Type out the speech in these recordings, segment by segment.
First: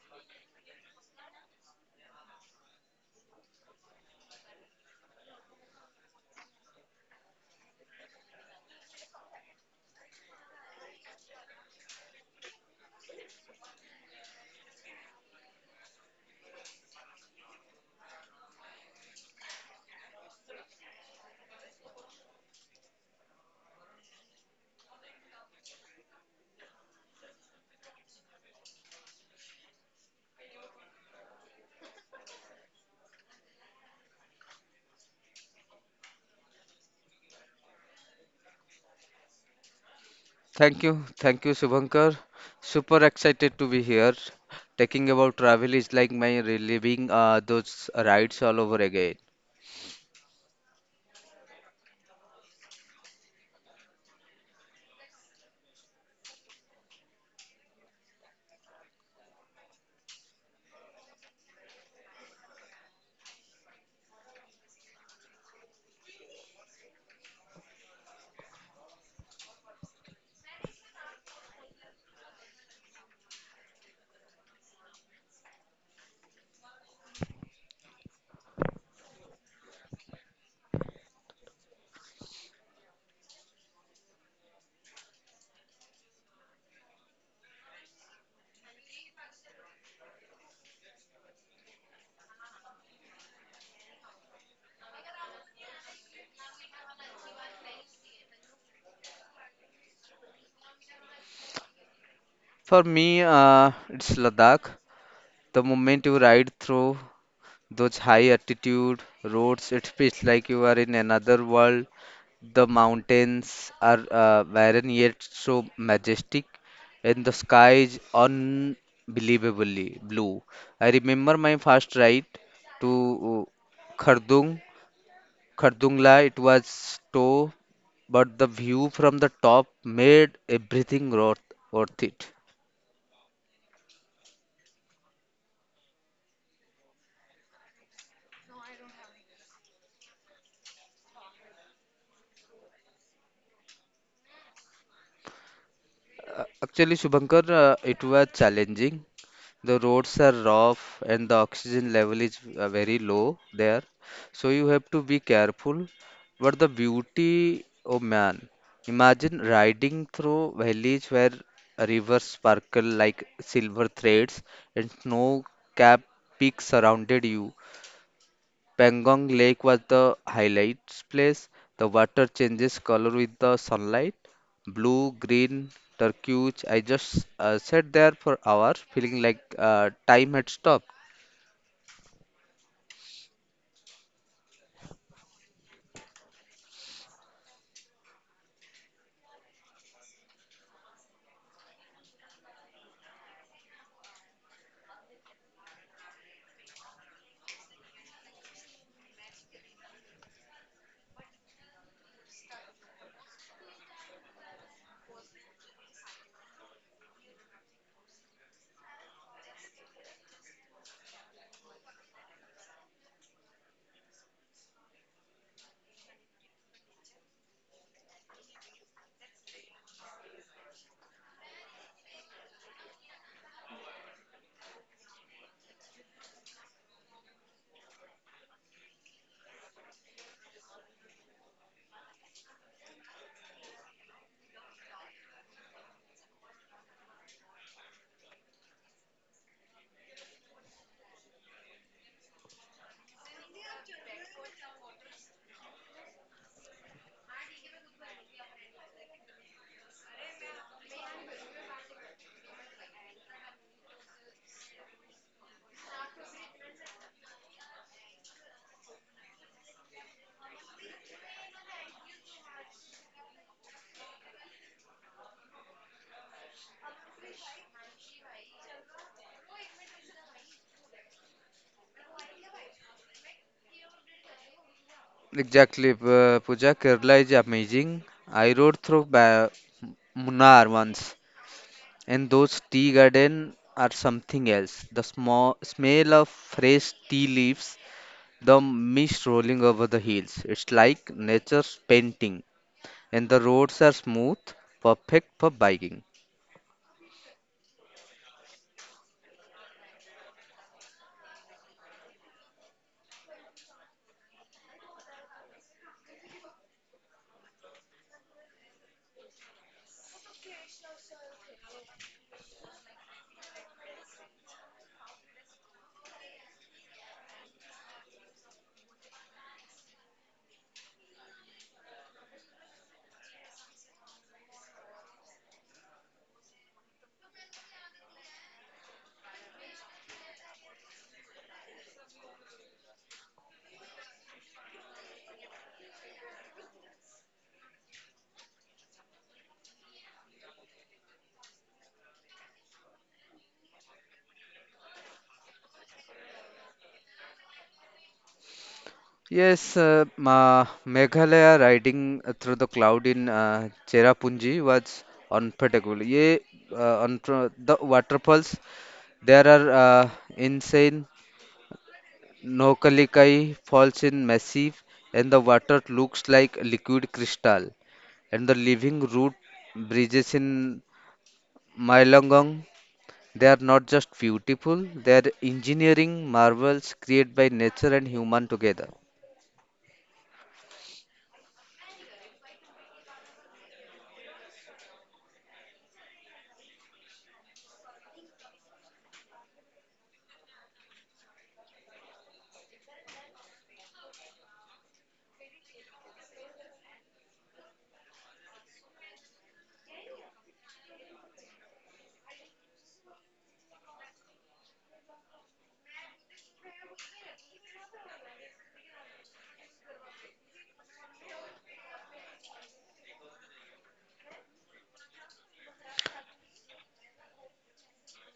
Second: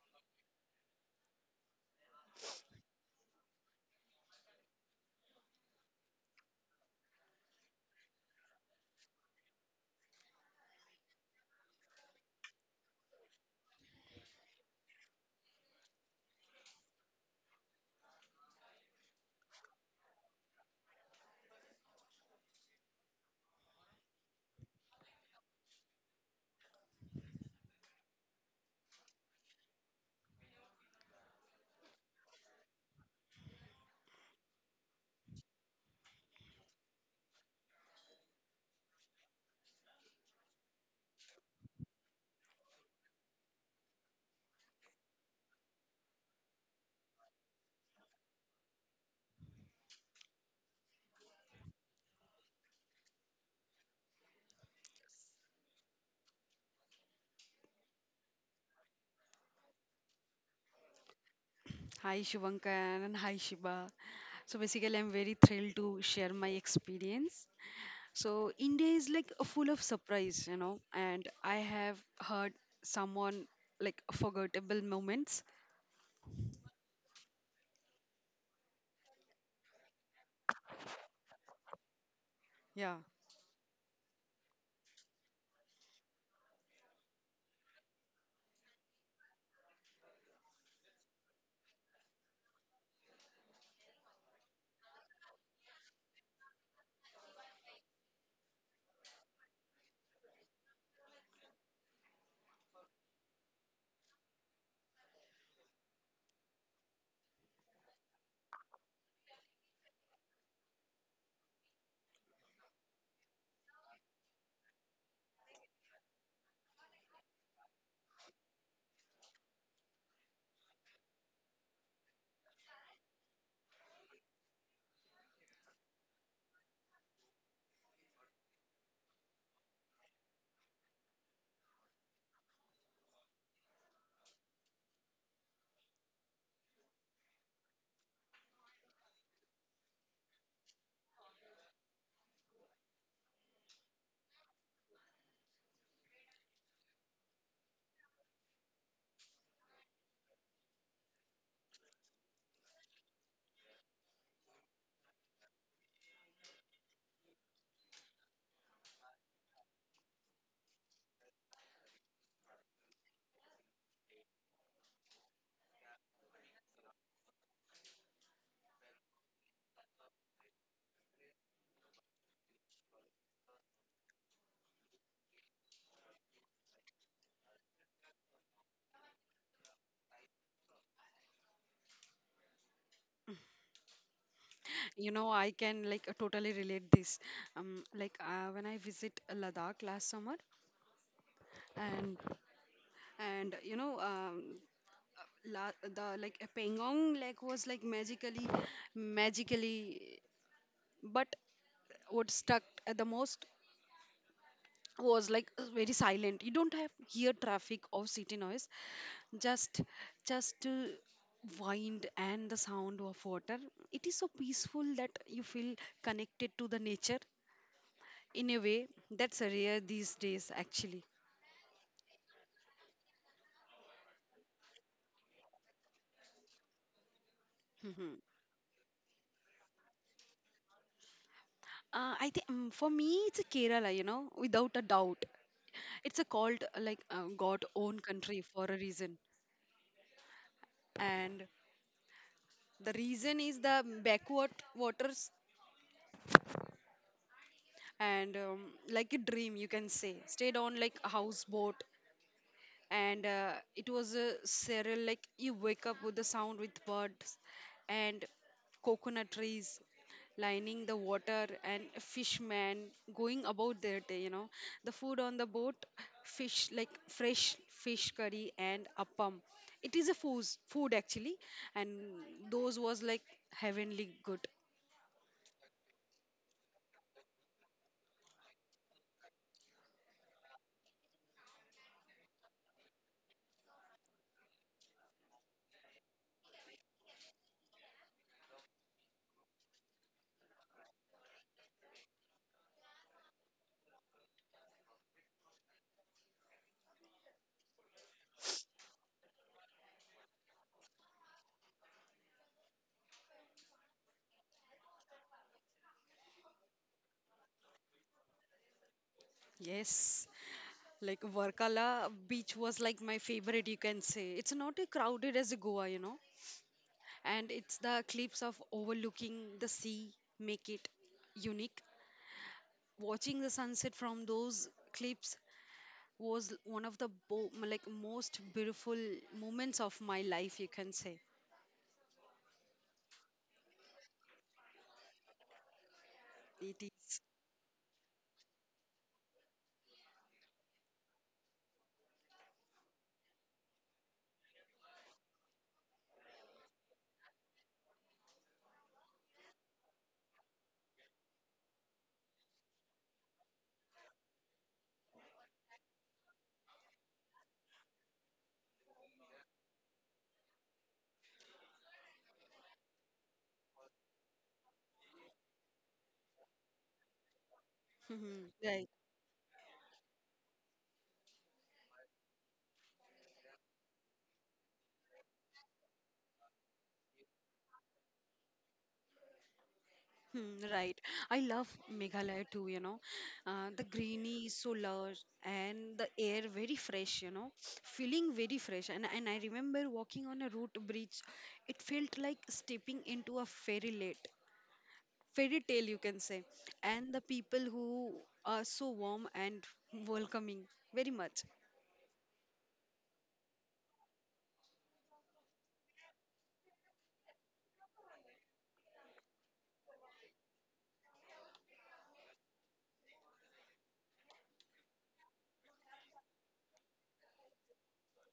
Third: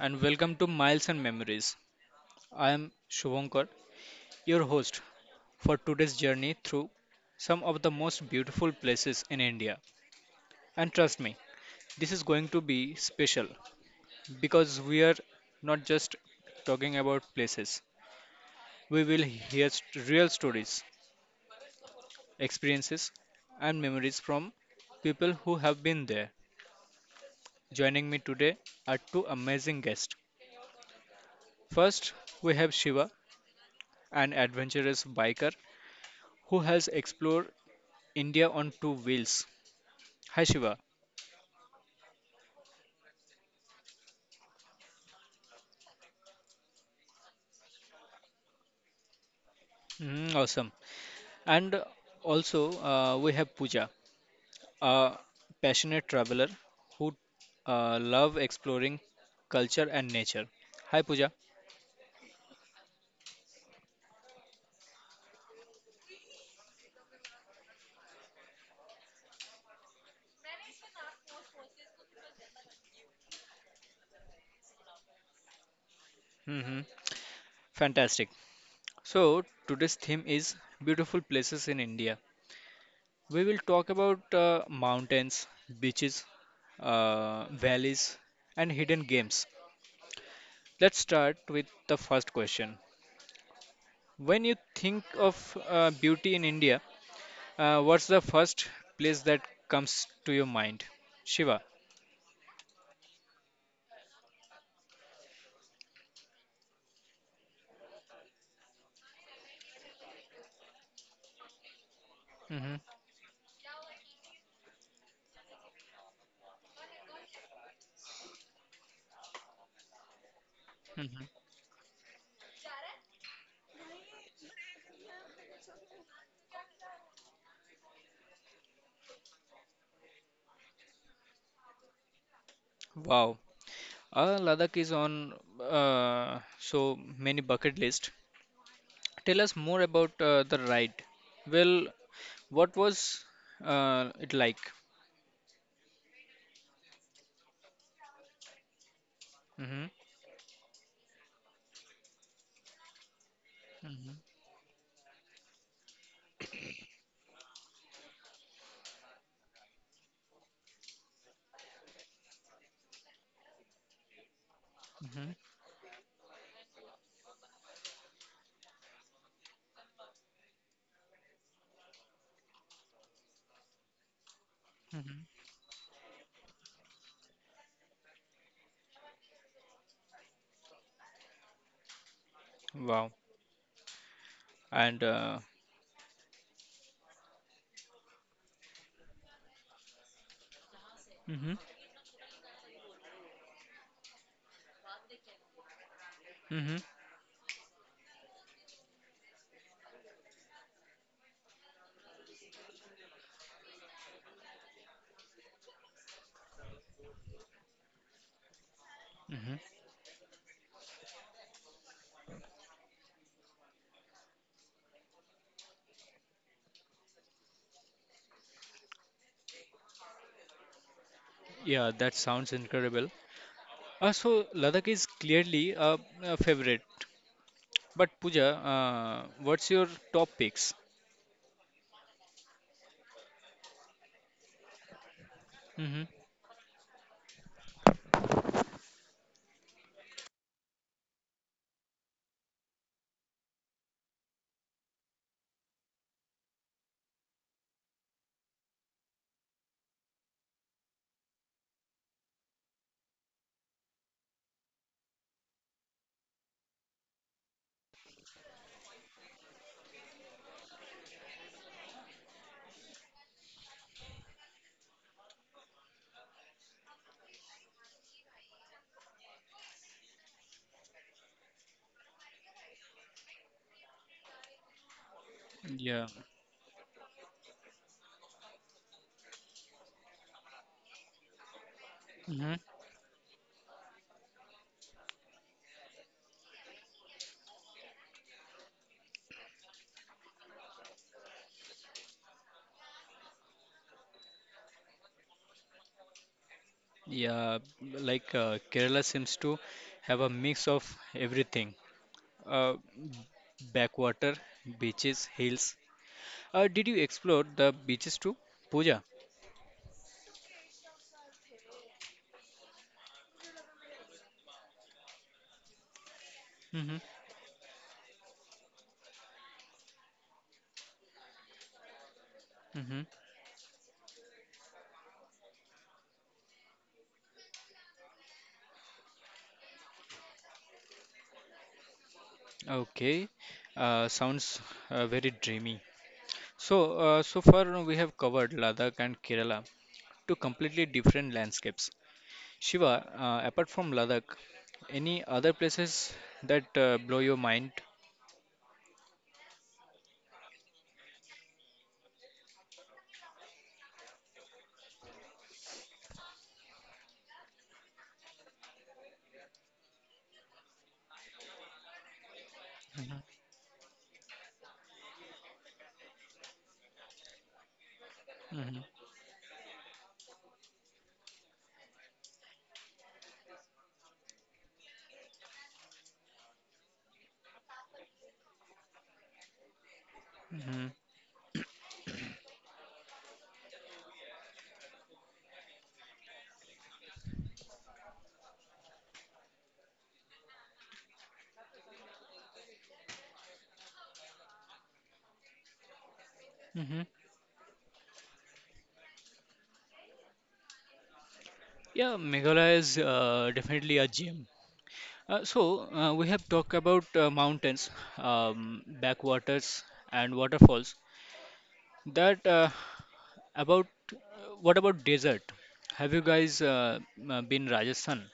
and welcome to Miles and Memories. I am Shubhankar, your host for today's journey through some of the most beautiful places in India. And trust me, this is going to be special because we are not just talking about places. We will hear real stories, experiences and memories from people who have been there. Joining me today are two amazing guests. First, we have Shiva, an adventurous biker who has explored India on two wheels. Hi, Shiva. Thank you, Subhankar. Super excited to be here. Talking about travel is like my reliving those rides all over again. Mm, awesome. And also, we have Pooja, a passionate traveler who love exploring culture and nature. Hi, Pooja. Hi Shivankar and hi Shiva. So basically, I'm very thrilled to share my experience. So India is like a full of surprise, and I have heard someone like forgettable moments. Hmm. Fantastic. So, today's theme is beautiful places in India. Yeah, We will talk about mountains, beaches, valleys, and hidden games. Let's start with the first question. When you think of beauty in India, what's the first place that comes to your mind? Shiva. For me, it's Ladakh. The moment you ride through those high altitude roads, it feels like you are in another world. The Hmm. mountains are barren yet so majestic, and the sky is unbelievably blue. I remember Hmm. my first ride to uh, Khardung, Khardungla. It was snow, but the view from the top made everything worth it. Wow. Ladakh is on so many bucket list. Tell us more about the ride. Well, what was it like? Actually, Shubhankar, it was challenging. The Hmm. roads are rough and the oxygen level is very low there. So you have to be careful. But the beauty, oh man, imagine riding through valleys where rivers sparkle like silver threads and Hmm. snow-capped peaks surrounded you. Pangong Lake was the highlights place. The water changes color with the sunlight: blue, Hmm. green, turquoise. I just sat there for hours, feeling like time had stopped. Wow. And I can like totally relate this. Like when I visit Ladakh last summer, Hmm. and and the like Hmm. Pangong like was like magically, but what stuck at the most was like very silent, you don't have hear traffic or city noise, Hmm. just just to wind and the sound of water. It is so peaceful that you feel connected to the nature in a way that's rare these days actually. Yeah, that sounds incredible. So Ladakh is clearly a favorite. But Mhm. Pooja, what's your top picks? I think for me it's a Kerala, without a doubt. Hmm. It's a called like God own country for a reason, and the reason is the backward waters and like a dream, you can say, stayed on like a houseboat. And it was a surreal like you wake up with the sound with birds and coconut trees lining the water and a fishman going about their day. The food on the boat, fish like fresh fish curry and appam. It is a food actually. And those was like heavenly good. Exactly, Yeah. Pooja, Kerala is amazing. I rode through ba Munnar once, and Hmm. those tea gardens are something else. The small smell of fresh tea leaves, the mist rolling over the hills. It's like nature's painting. And the roads are smooth, perfect for biking. Yeah. Like Kerala seems to have a mix of everything. Uh, backwater, beaches, hills. Did you explore the beaches too, Pooja? Yes, like Varkala beach was like my favorite, you can say. It's not as crowded as Goa, Hmm. and it's the cliffs of overlooking the sea make it unique. Hmm. Watching the sunset from those cliffs was one of the most beautiful moments of my life, you can say. Okay. Sounds very dreamy. It So, is. so far we have covered Ladakh and Kerala, two completely different landscapes. Shiva, apart from Ladakh, any other places that blow your mind? Yes, Ma Meghalaya, riding through the cloud in Cherrapunji was unforgettable. Yeah, the waterfalls there are insane. Mhm. Nokalikai falls in massive, and the water looks like liquid crystal. And the Mhm. living root bridges in Mylongong, they are not just beautiful, they are engineering marvels created by nature and human together. Hmm, Mhm. right. I love Meghalaya too. The greenery is so lush and the air very fresh, feeling very fresh. And I remember walking on a root bridge. It felt like stepping into a fairy tale, you can say. Mhm. And the people who are so warm and welcoming, very much. Yeah, Meghalaya is definitely a gem. So we have talked about mountains, backwaters, and waterfalls. That about uh, what about desert? Have you guys been Rajasthan?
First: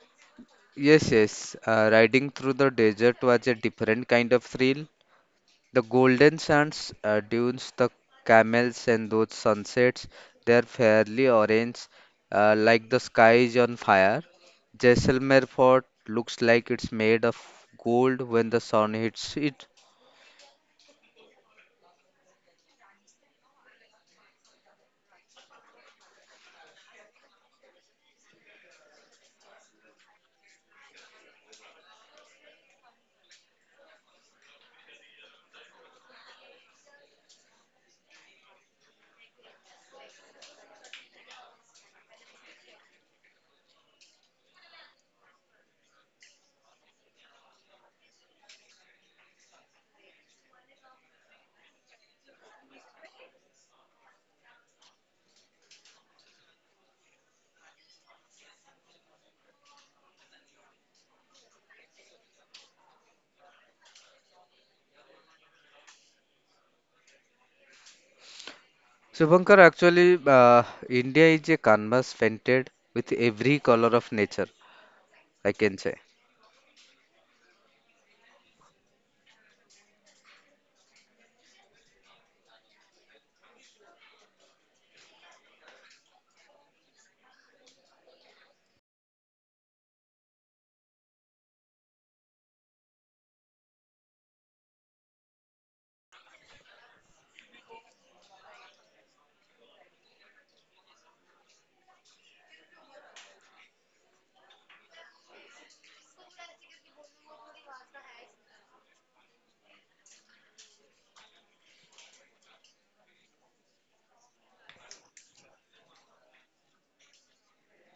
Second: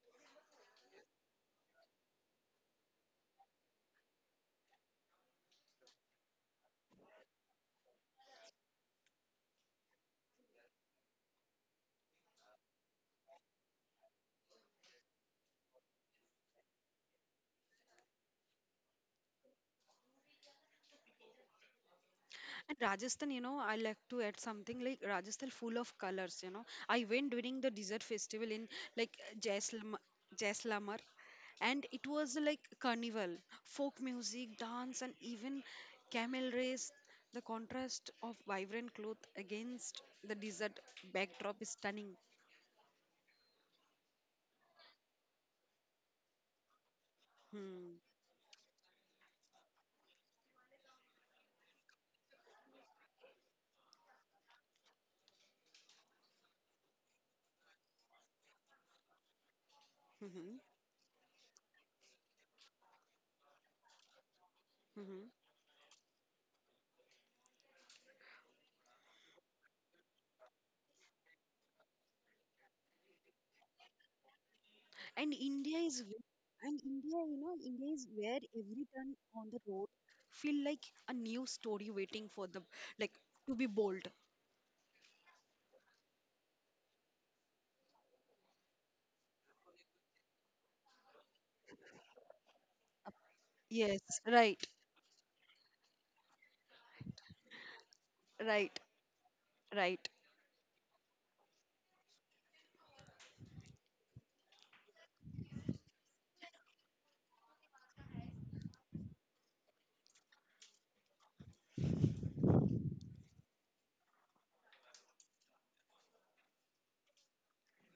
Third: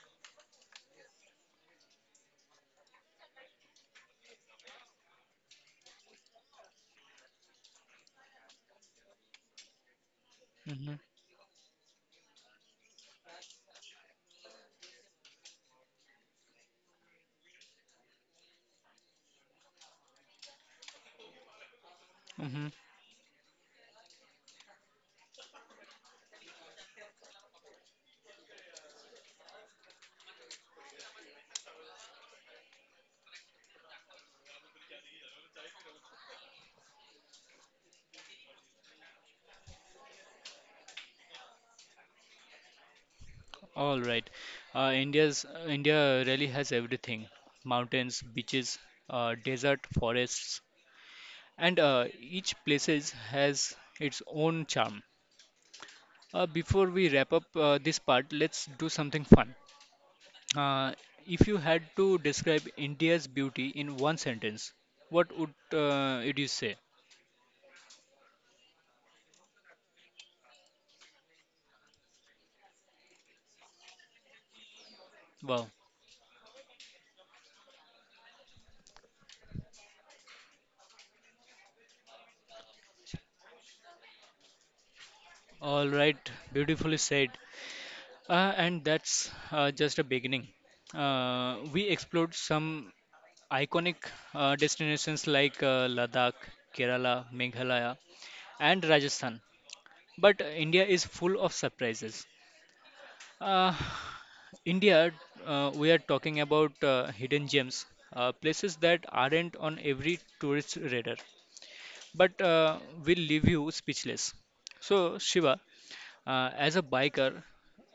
Yes, yes, riding through the desert was a different kind of thrill. The golden sands, dunes, the camels, and those sunsets, they are Mm-hmm. fairly orange, like the sky is on fire. Jaisalmer fort looks like it's made of gold when the sun hits it. And Rajasthan, I like to add something like Rajasthan full of colors. I went during the desert festival in like Jaisalmer, Jaisalmer and it was like carnival, folk music, dance, and even camel race. The contrast of vibrant cloth against the desert backdrop is stunning. All right. India really has everything: Hmm. mountains, beaches, desert, forests, and each places has its own charm. Before we wrap up this part, let's do something fun. Uh, if you had to describe India's beauty in one sentence, what Hmm. would it you say? Shubhankar, actually, India is a canvas painted with every color of nature, And I Wow. India can say. is ve- and India is where every turn on the road feel like a new story waiting for the like to be bold. All right. Beautifully said. And that's just a beginning. We explored some Yes, Iconic right, destinations like Ladakh, Kerala, Meghalaya, right, and Rajasthan. right. But India is full of surprises. Uh, India, we are talking about hidden gems, places that aren't on every tourist radar, but will leave you speechless. So, Shiva, as a biker,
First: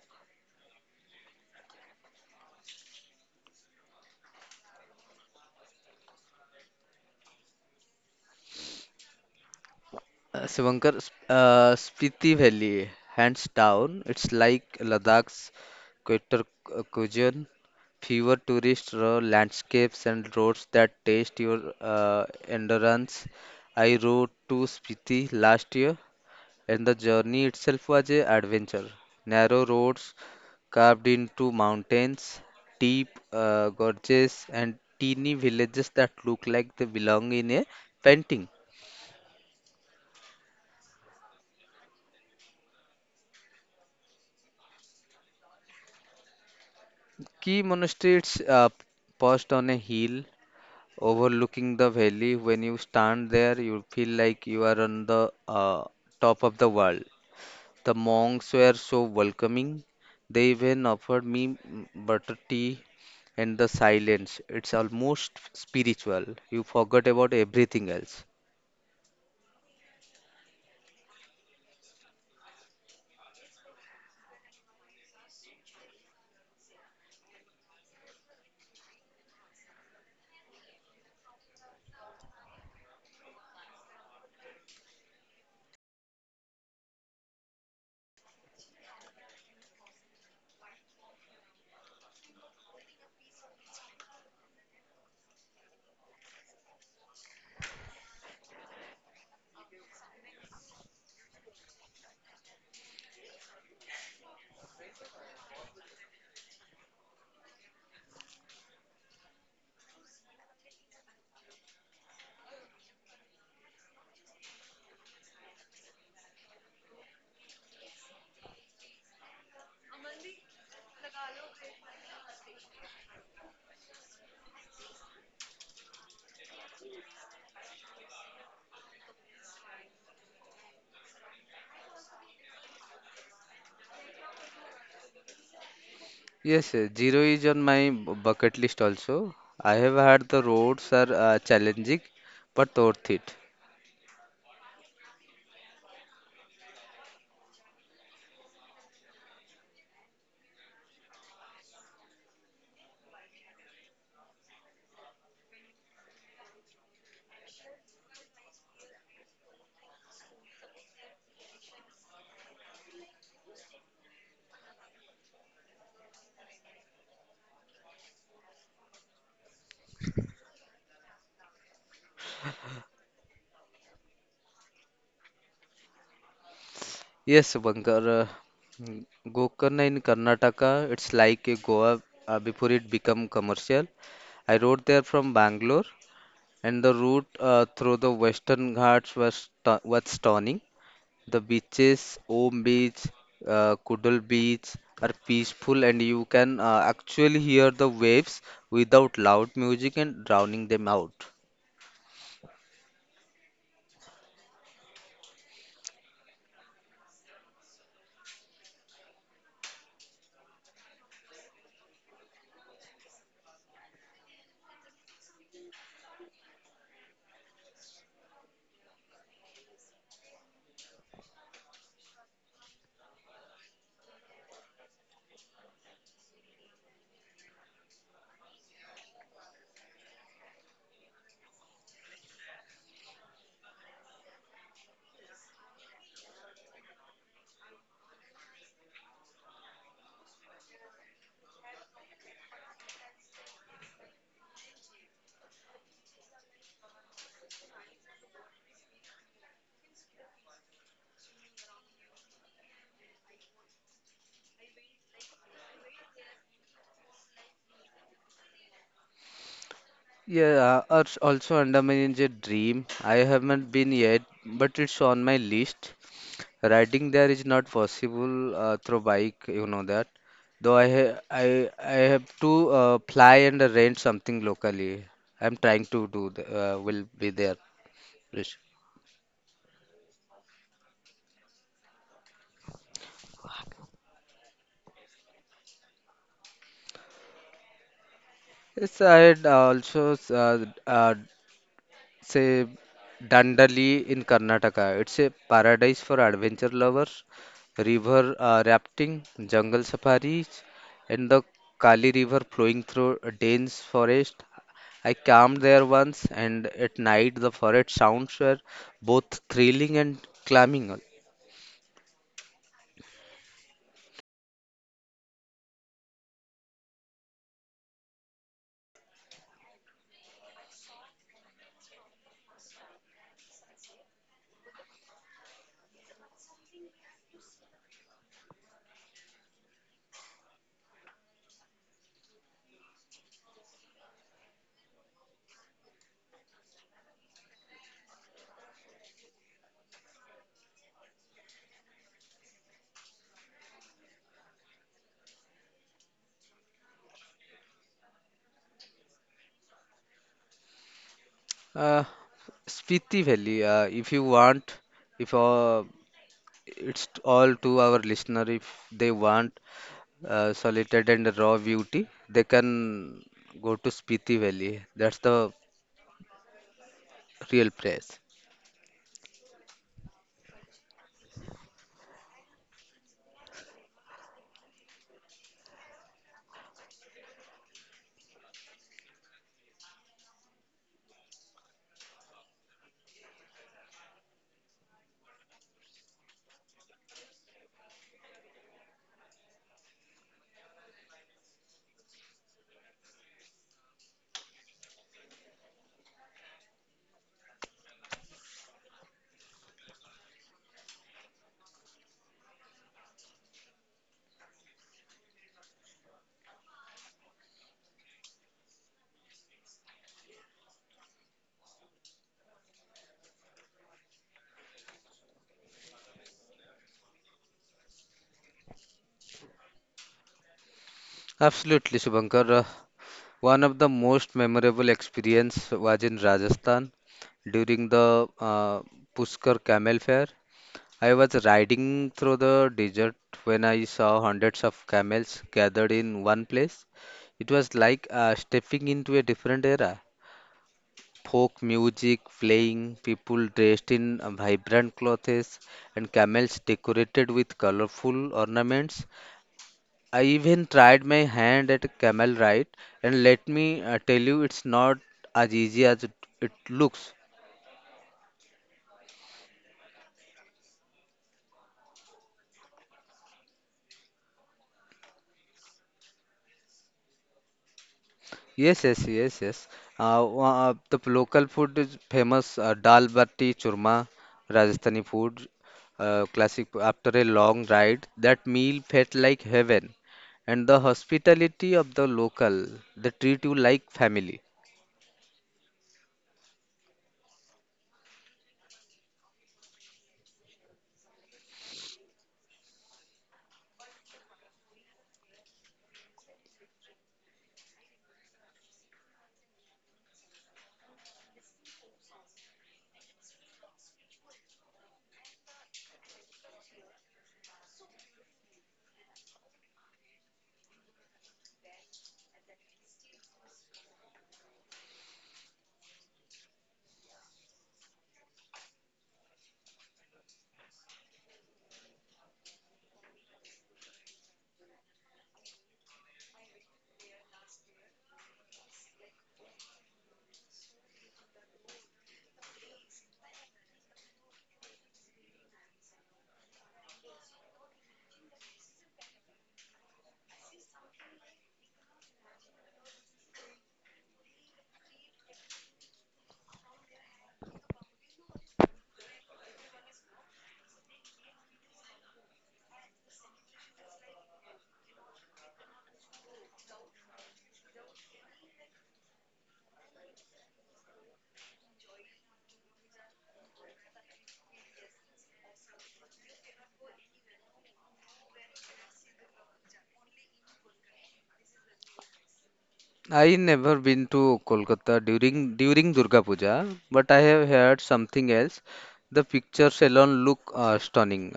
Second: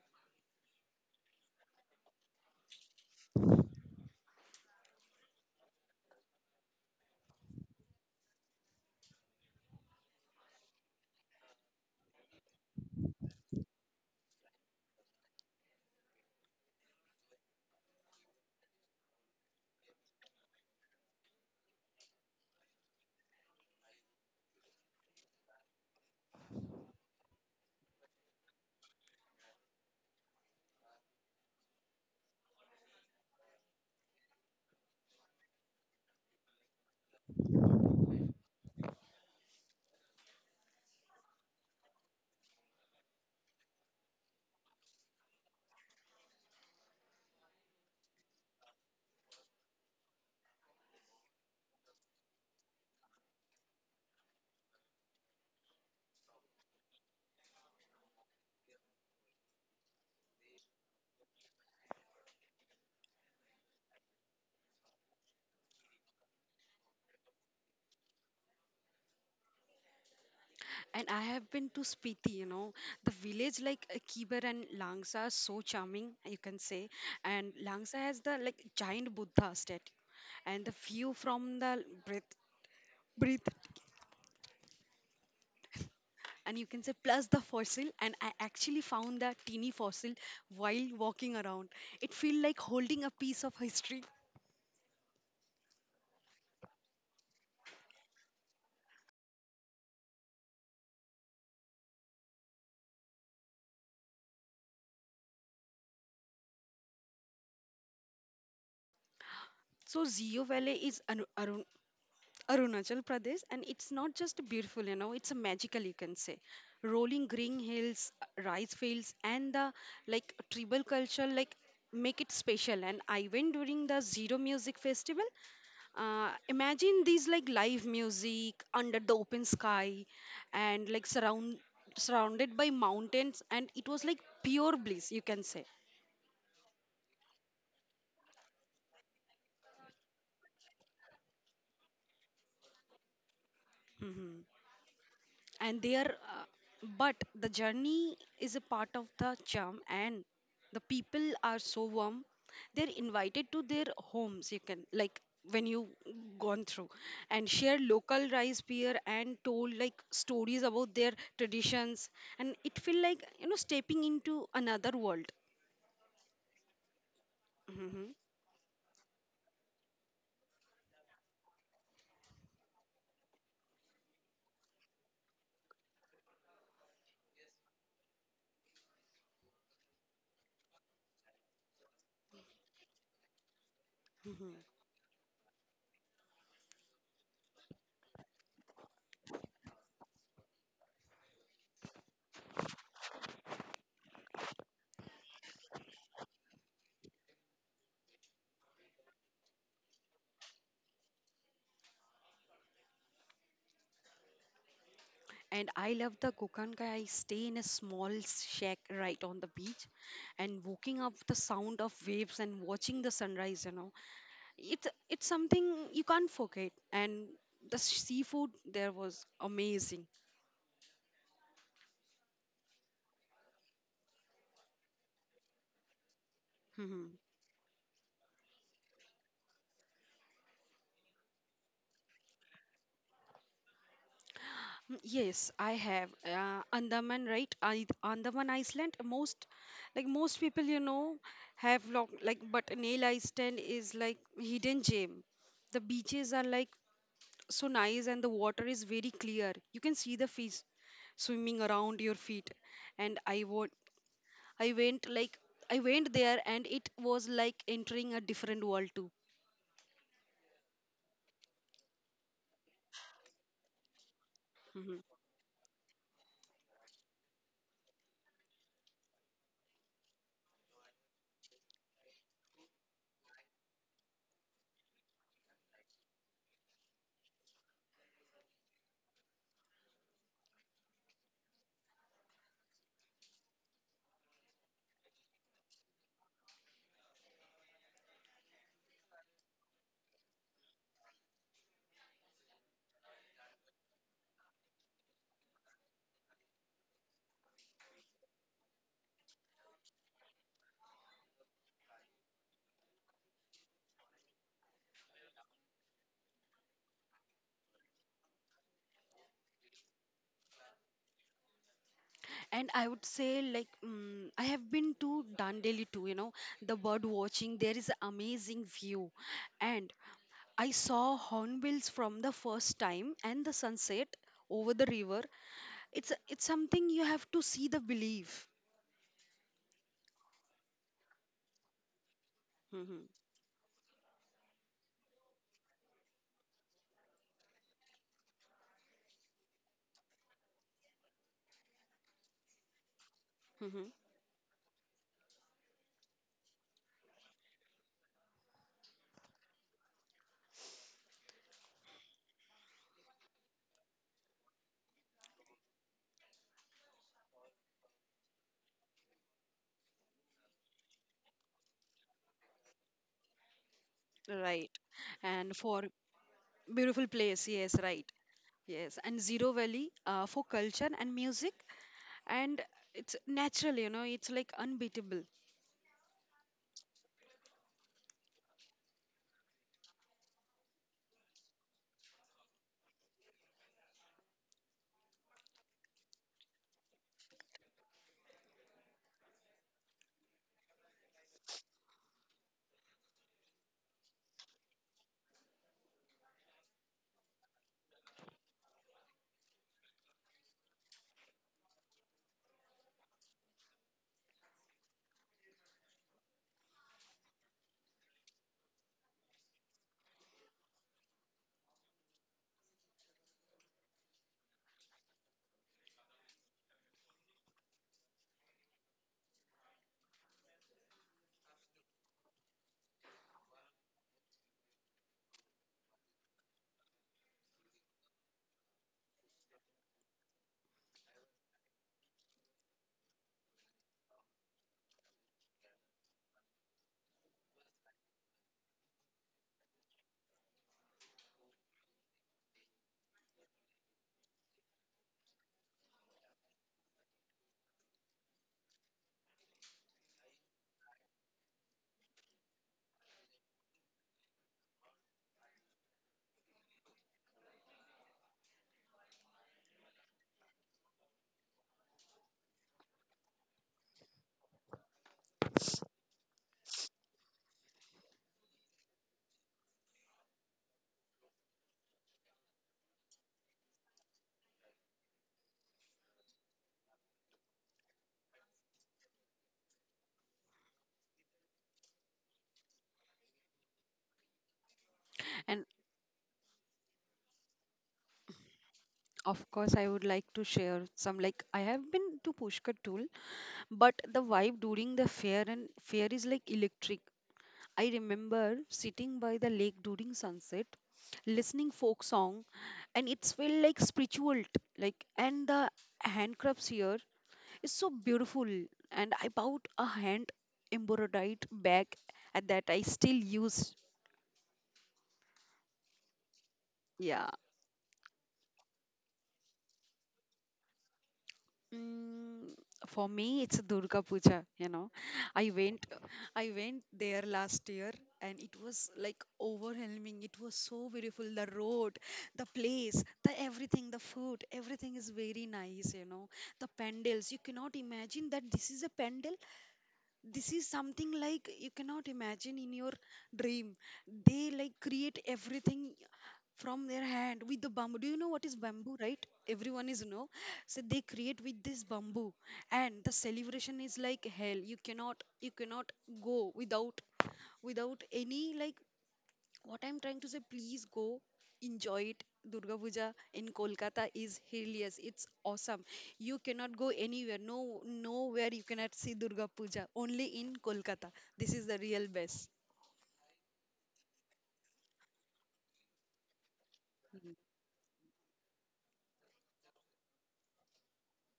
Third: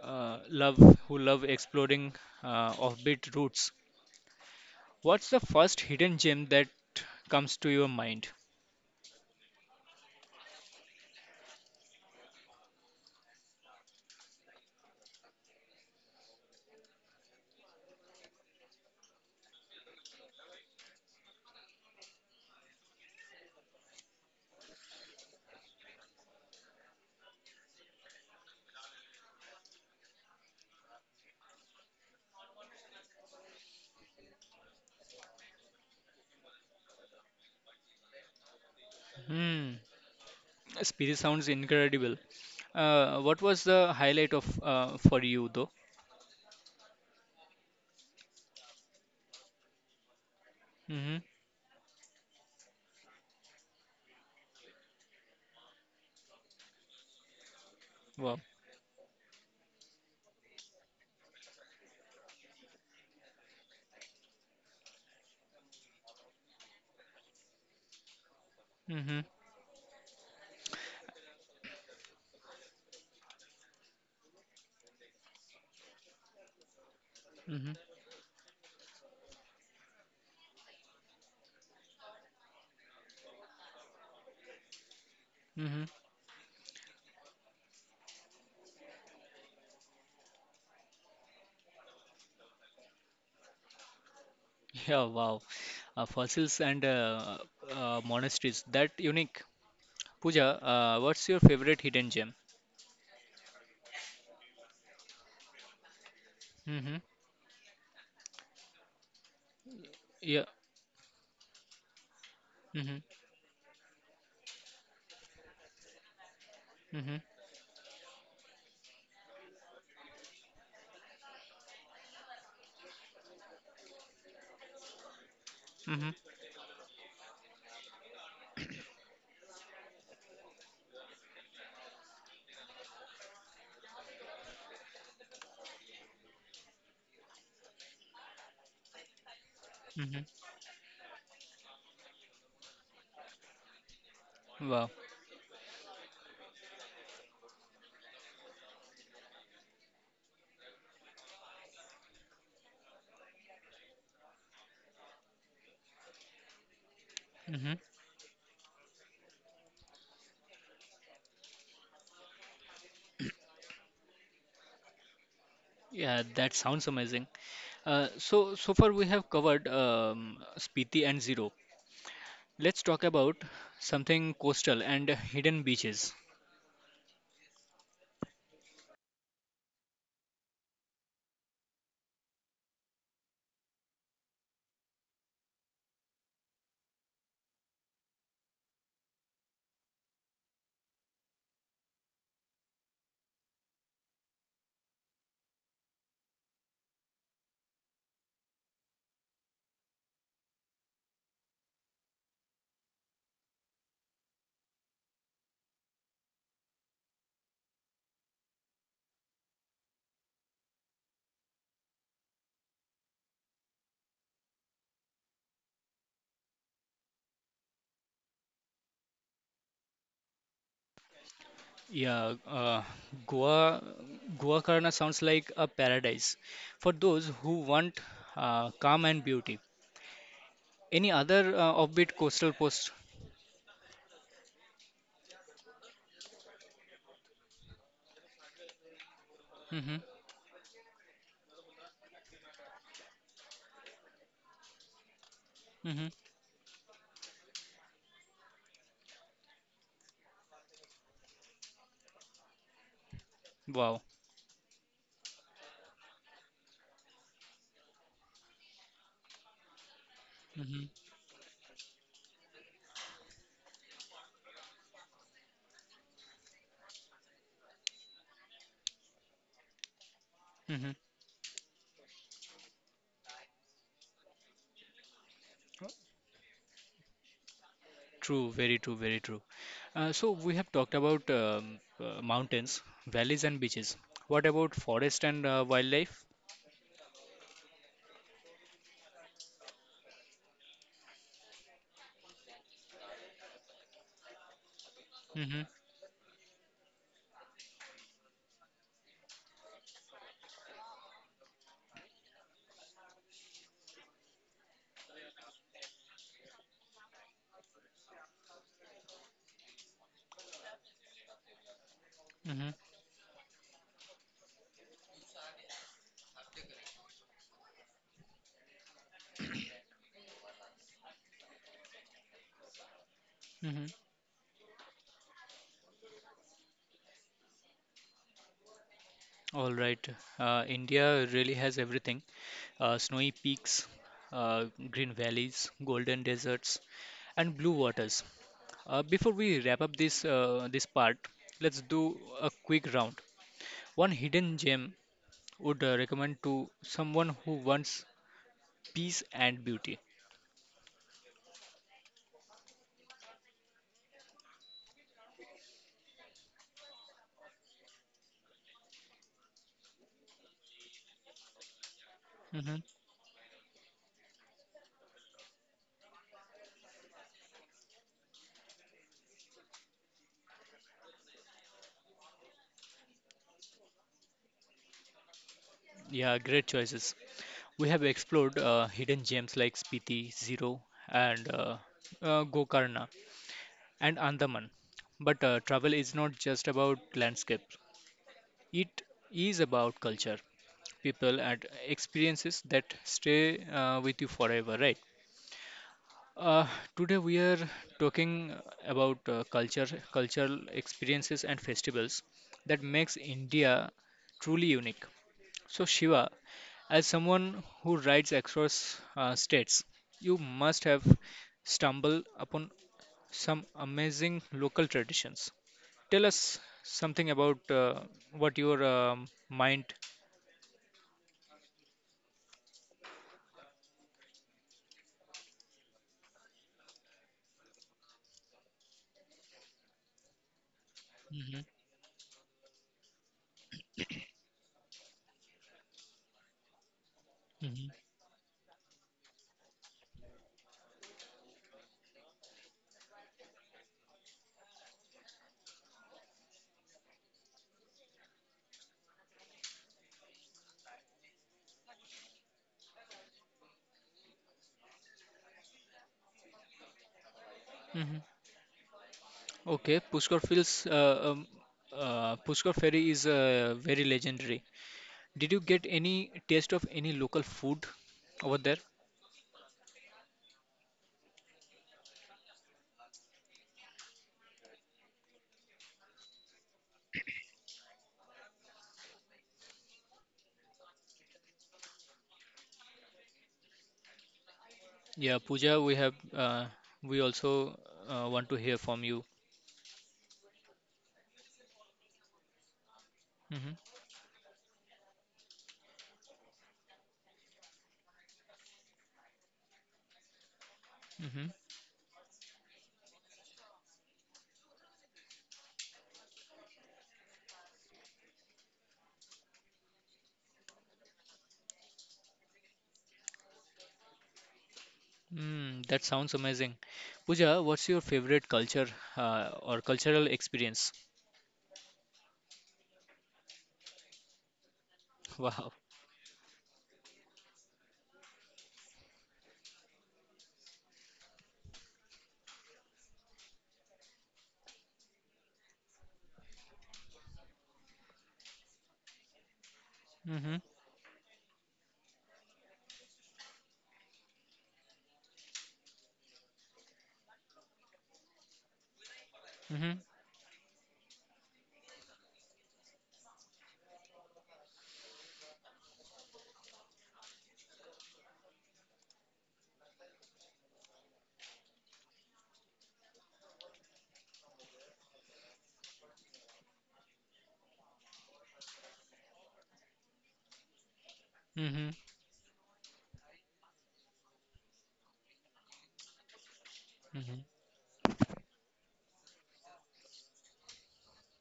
love who love exploring offbeat routes, what's the first hidden gem that comes to your mind? Shubhankar, Spiti Valley, hands down, it's like Ladakh's Kyoto cuisine, fewer tourist raw landscapes and roads that test your endurance. I rode to Spiti last year and the journey itself was a adventure. Narrow roads carved into mountains, deep gorges, and teeny villages that look like they belong in a painting. Hmm. Spirit sounds incredible. What was the highlight of for you though? Key monasteries perched on a hill Mm-hmm. overlooking the valley. When you stand there, you feel like you are on the top of the world. The Wow. monks were so welcoming. They even offered me butter tea and the silence. It's almost spiritual. You forget about everything else. Mm-hmm. And I have been to Spiti, the village like Kibar and Langsa are so charming, you can say. And Mm-hmm. Langsa has the like giant Buddha statue and the view from the breath. Mm-hmm. And you can say plus the fossil, and I actually found that teeny fossil while walking around. It feel like holding a piece of history. Yeah, wow. Fossils and monasteries. That unique. Pooja, what's your favorite hidden gem? Mm-hmm. So Zio Yeah. Valley is Arun- Arunachal Mm-hmm. Pradesh, and it's not just beautiful, it's a magical, you can say. Mm-hmm. Rolling green hills, rice fields, and the like tribal culture, like make it special. And I went during the Zero Music Festival. Mm-hmm. Imagine these like live music under the open sky, and like surrounded by mountains, and it was like pure bliss, you can say. Yes, yes, zero is on my bucket list also. I have Mm-hmm. heard the roads are challenging but worth it. Hmm. Wow. And they are but the journey is a part of the charm, and the people are so warm, they're invited to their homes, you can like when you gone through, and Mm-hmm. share local rice beer and told like stories about their traditions. And it feel like, stepping into another world. Yeah, that sounds amazing. Hmm. So so far we have covered Spiti and Zero. Let's talk about something coastal and hidden beaches. Yes, Bankar, Gokarna in Karnataka, it's like a Goa before it become commercial. Hmm. I rode there from Bangalore, and the route through the Western Ghats was stunning. The beaches, Om Beach, Kudal Beach, are peaceful, and you can actually hear the waves without loud music and drowning them out. And I love the Gokanka. I stay in a small shack right on the beach, and waking up the sound of waves and watching the sunrise. It's something you can't forget, and the seafood there was amazing. Yeah, Goa, Goakarna sounds like a paradise for Mhm. those who want calm and beauty. Any other offbeat coastal post? Mm, yes, I have andaman right I, andaman iceland most Hmm. like most people have long, like but nail iceland is like hidden gem. The Hmm. beaches are like so nice and the water is very clear, you can see the fish swimming around your feet, and Wow. i went like I went there and it was like entering a different world too. Yeah, Hmm. Also Andaman is a dream. I haven't been yet, but Mhm. it's on my list. Riding there is not possible through bike, you know that. Though I Hmm. ha I have to fly and rent something locally. I'm trying to do th will be there. True, Rish. very true, very true. So we have talked about mountains, valleys, and beaches. What about forest and wildlife? Yes, I had also uh, uh, say Dandali in Karnataka. It's a Hmm. paradise for adventure lovers. River rafting, jungle safaris, and the Kali River flowing through a dense forest. I camped there once, and at night the forest sounds were both thrilling and climbing. And Hmm. I would say, like, mm I have been to Dandeli too, the bird watching. There is an amazing view. And I saw hornbills from the first time and the Hmm. sunset over the river. It's something you have to see the belief. All right. India really has everything. Hmm. Snowy peaks, uh, green valleys, golden deserts, and blue waters. Before we wrap up this part, let's do a quick round. Hmm. One hidden gem would recommend to someone who wants peace and beauty. Uh, Spiti Valley, if you want, if it's all to our listener, if they want solitude and raw beauty, they Hmm. can go to Spiti Right. Valley. That's the And for beautiful place, real yes, right. place. Yes, and Zero Valley for culture and music, and it's natural, it's like unbeatable. Yeah, great choices. We have explored hidden gems like Spiti, Zero, and Gokarna, and Andaman. But travel is not just about landscape, it is about culture, people, and experiences that stay with you forever, right? Uh, today we are talking about cultural experiences and festivals that makes India truly unique. So Shiva, as someone who rides across states, you must have stumbled upon some amazing local traditions. Tell us something about what your mind. Absolutely, Shubhankar. One of the most memorable experience was in Rajasthan during the Pushkar Camel Fair. I was Hmm. riding through the desert when I saw hundreds of camels gathered in one place. It was Hmm. like stepping into a different era. Folk music playing, people dressed in vibrant clothes, and camels decorated with colorful ornaments. I even tried my hand at a camel ride, and let me tell you, it's not as easy as it looks. Hmm. Okay, Pushkar Ferry is very legendary. Did you get any taste of any local food over there? Yes, yes, yes, yes. Local food is famous dal bati churma, Rajasthani food, classic after a long ride. That meal felt like heaven, and the hospitality of the local, they treat you like family. Yeah, And Pooja, we have we also want to hear from you. of course, I would like to share some. Like I have been to Pushkar Tool, Mm-hmm. but the vibe during the fair is like electric. I remember sitting by the lake during sunset, Mm-hmm. listening folk song, and it's felt like spiritual. And the handcrafts here is so beautiful. And I bought a hand embroidered bag at that I still use. Mm, that sounds amazing. Yeah. Pooja, what's your favorite culture or cultural experience? Mm, for me, it's Durga Puja. I Wow. went I went there last year and it was like overwhelming. It was so beautiful. The road, the place, the everything, the food, everything is very nice. The pandals, you cannot imagine that this is a pandal. This Mm-hmm. is something like you cannot imagine in your dream. They like create everything from their hand with the bamboo. Do you know what is bamboo, right? Everyone Mm-hmm. is know. So they create with this bamboo, and the celebration is like hell. You cannot go without any like. What I'm trying to say, please go enjoy it. Durga Puja in Kolkata is hilarious. It's awesome. You cannot go anywhere. No, nowhere you cannot see Durga Puja. Only in Kolkata. This is the Mm-hmm. real best. I never been to Kolkata during Durga Puja, but I have heard something else. The picture salon look stunning.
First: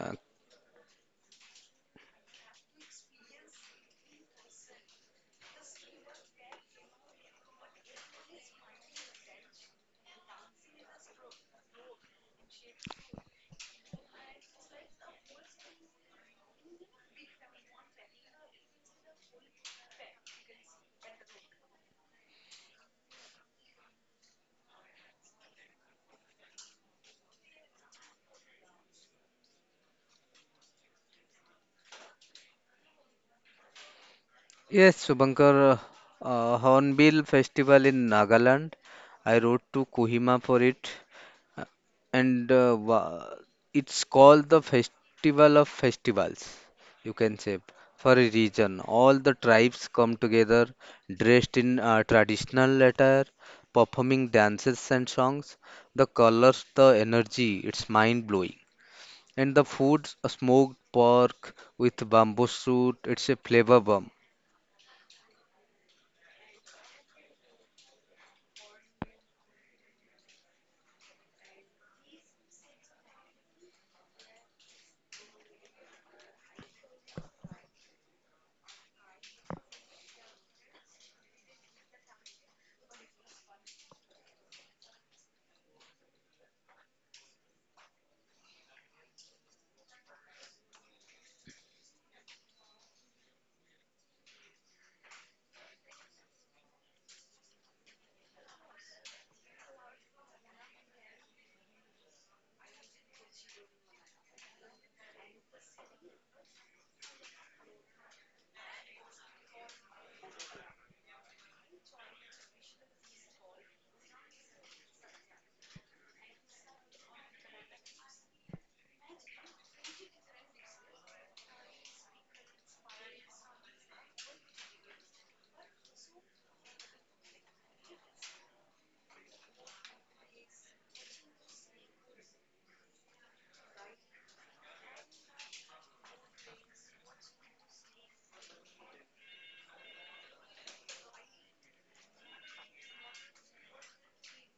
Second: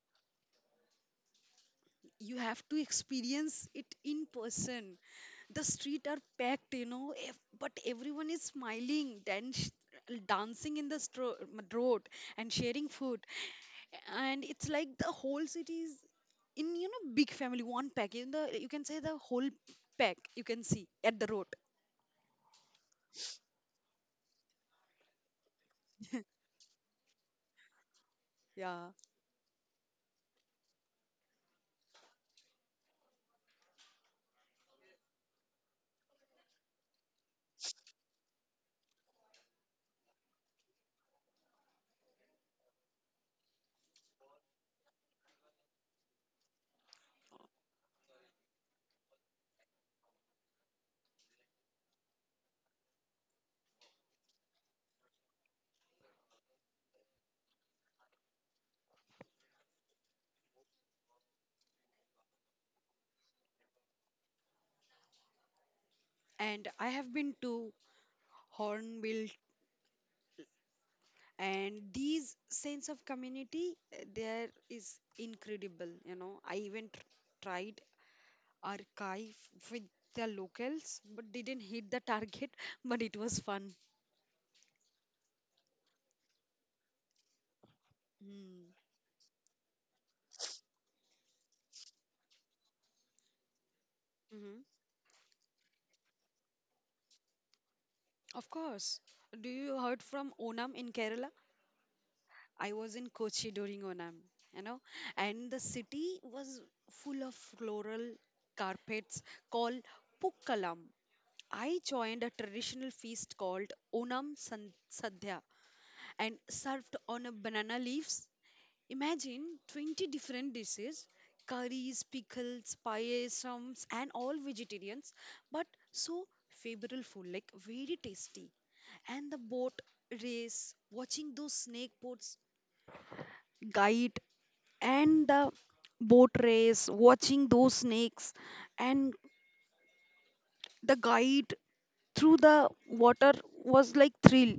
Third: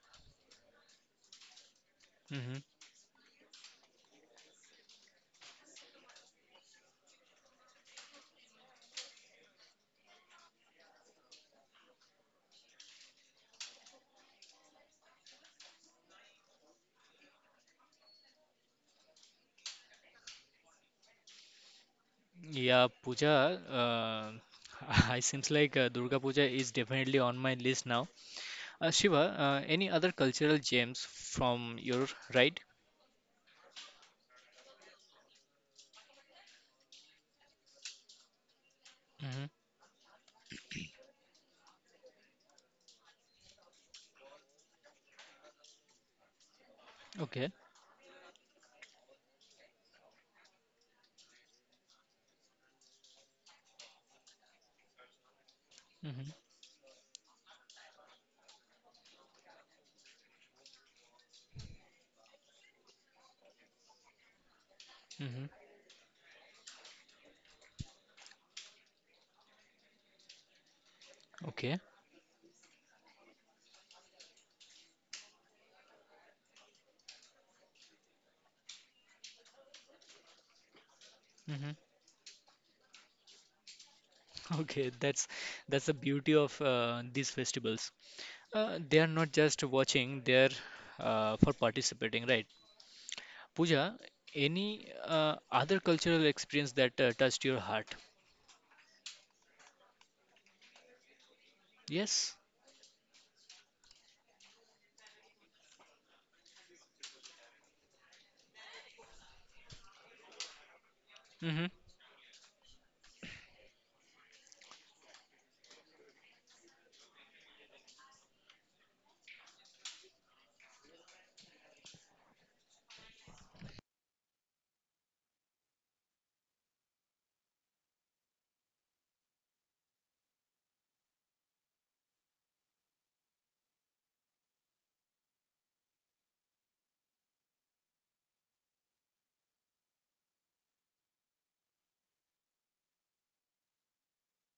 You Mm-hmm. have to experience it in person. The street are packed, but everyone is smiling, dancing in the road and sharing food, and it's like the whole city is in, big family one pack in the, you can say, the whole pack you can see at the road. Yeah, Pooja, it seems like Durga Puja is definitely on my list now. Yeah, Shiva, any other cultural gems from your right? Yes, Subankar, Hornbill Festival in Nagaland. I Hmm. rode to Kohima for it, uh, and uh, wa- it's called the Festival of Festivals, you can Okay. say, for a reason. All the tribes come together dressed in traditional attire, performing dances and songs. The Hmm. colors, the energy, it's mind-blowing. And the food, a smoked pork with bamboo shoot, it's a flavor bomb. Hmm. and I have been to Hornbill, and Okay. these sense of community there is incredible, I even tried archive with the locals, but didn't Hmm. hit the target. But it was fun. Okay. That's the beauty of these festivals. Mm. They are not just watching; they're for participating, right? Pooja, Hmm. any other cultural experience that touched your heart? Of course. Do you heard from Onam in Kerala? Yes. I was in Kochi during Onam, you know, and the city was full of floral carpets called Pukkalam. Hmm. I joined a traditional feast called Onam Sadhya and served on a banana leaves. Imagine 20 different dishes: curries, pickles, payasams, and all vegetarians, but so favorable food, like very tasty. And the boat race, watching those snake boats guide, and the boat race, watching those snakes, and the guide through the water was like thrill.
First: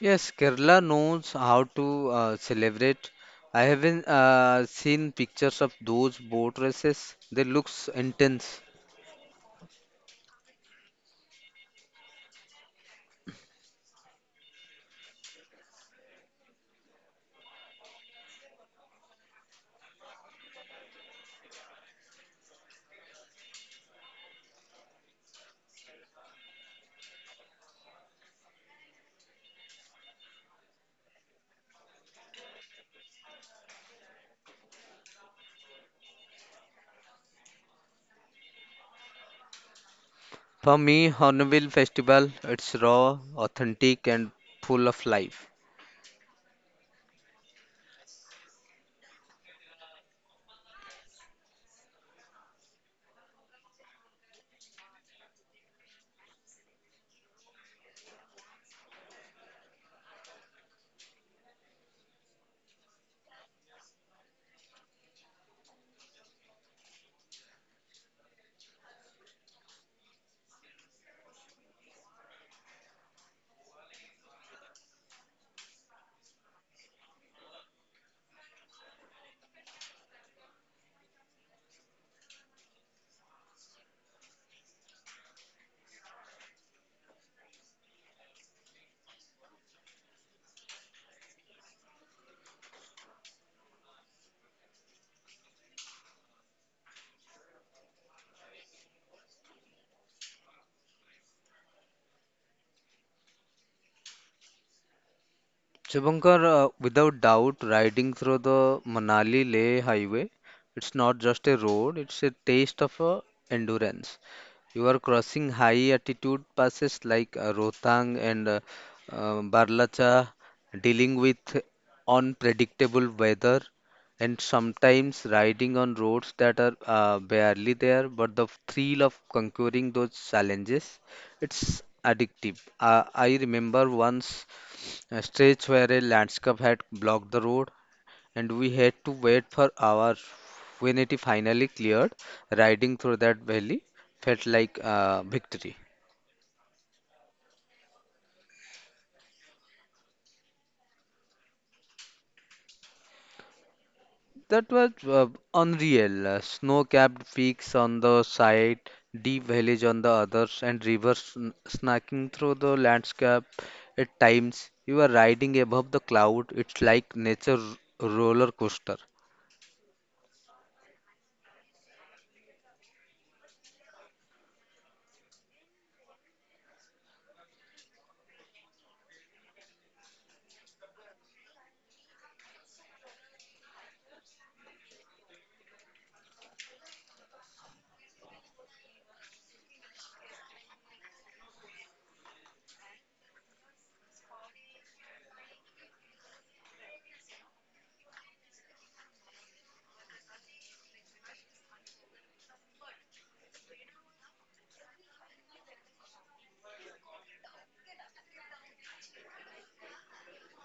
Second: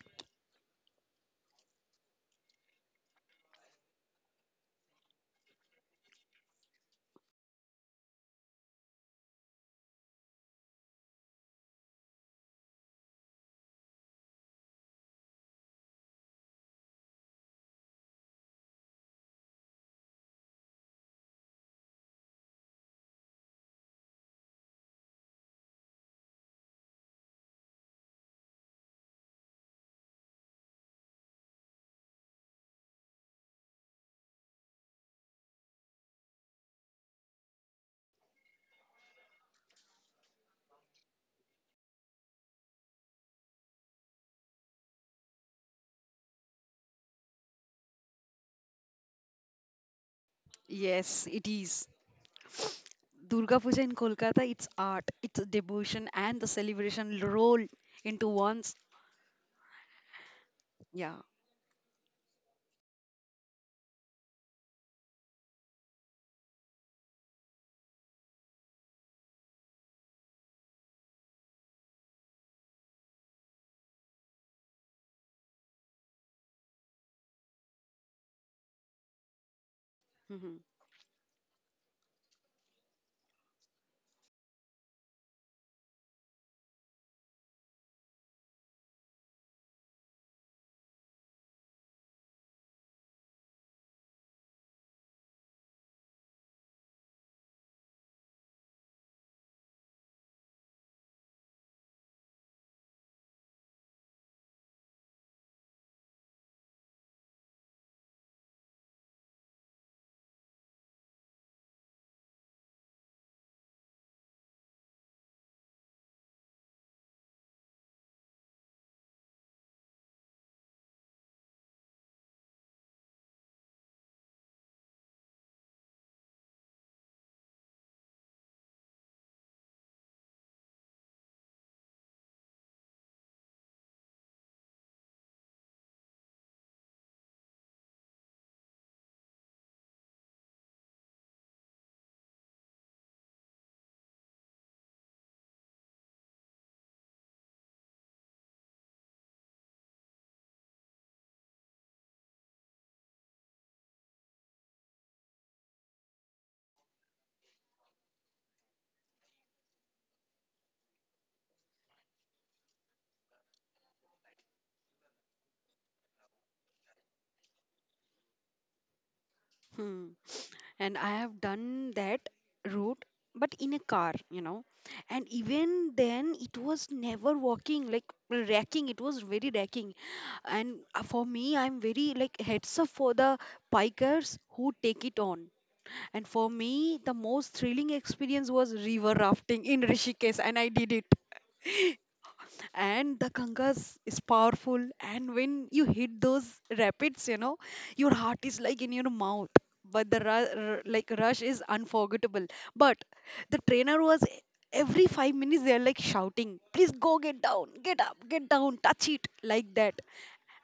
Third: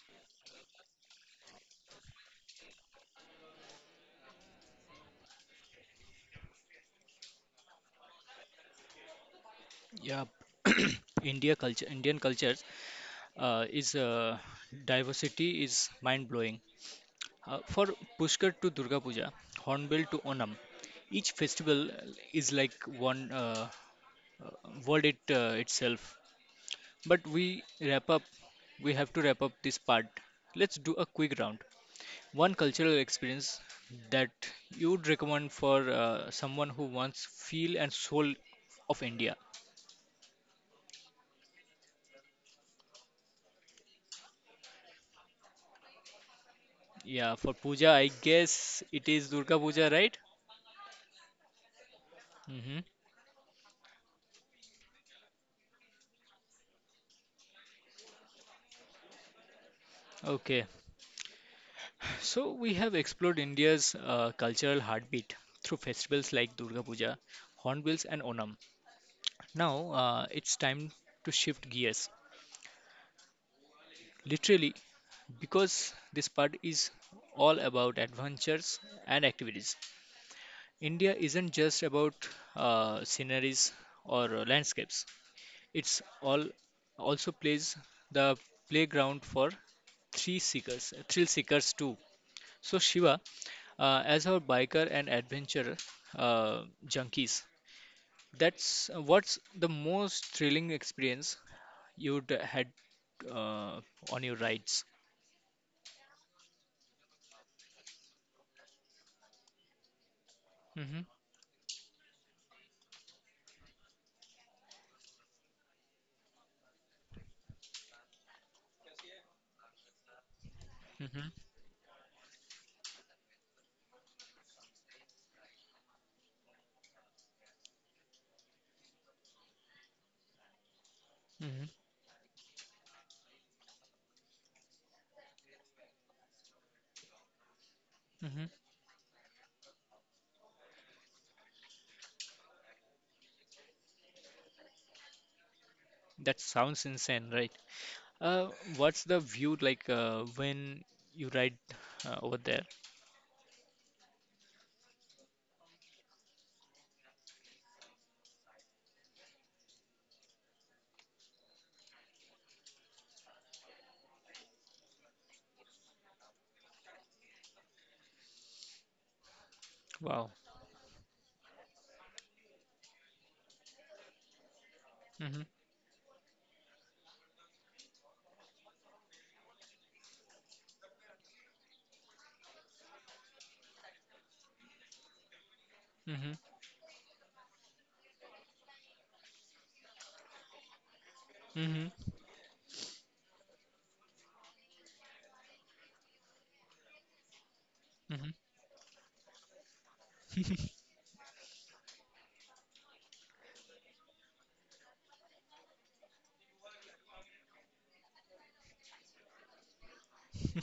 Yes, Kerala knows how to celebrate. I haven't seen pictures of those boat races. They looks intense. Yeah, Indian cultures is diversity is mind-blowing. For Pushkar to Durga Puja, Hornbill to Onam, each festival is like one uh, itself. But we wrap up. We have to wrap up this part. Let's do a quick round. One cultural experience that you'd recommend for someone who wants feel and soul of India. For me, Hornbill Festival, it's raw, authentic, and full of life. Yeah, for puja, I guess it is Durga Puja, right? Yes, it is. Hmm. Durga Puja in Kolkata, it's art, it's devotion, and the celebration roll into one's. Okay. Yeah. So we have explored India's cultural heartbeat through festivals like Durga Puja, Hornbills, and Onam. Now it's time to shift gears, literally, because this part is all about adventures and activities. Hmm. India isn't just about sceneries or landscapes. It's all also plays the playground for thrill seekers too. So Shiva, as our biker and adventurer junkies, that's what's the most thrilling experience you'd had uh, on your rides. Shubhankar, without doubt, riding through the Manali Leh highway, it's Hmm. not just a road, it's a taste of endurance. You are crossing high altitude passes like Rohtang and Barlacha, dealing Hmm. with unpredictable weather, and sometimes riding on roads that are barely there. But the thrill of conquering those challenges, Hmm. it's addictive. I remember once a stretch where a landscape had blocked the road, Hmm. and we had to wait for hours. When it finally cleared, riding through that valley felt like a victory. That sounds insane, right? Uh, what's the view like when you ride over there? That was unreal. Snow-capped peaks on the side, deep valleys on the others, and rivers snacking through the landscape. At times, you are riding above the cloud. It's like nature roller coaster. Hmm. Wow. And I have done that route, but in a car. And Hmm. even then, it was never walking, like racking. It was very racking. And for me, I'm very like heads up for the bikers who take it on. And Hmm. for me, the most thrilling experience was river rafting in Rishikesh, and I did Hmm. it. And the kangas is powerful, and when you hit those rapids, your heart is like in your mouth, but the Hmm. Rush is unforgettable. But the trainer was every 5 minutes they're like shouting, please go get down, get up, get down, touch it, like that.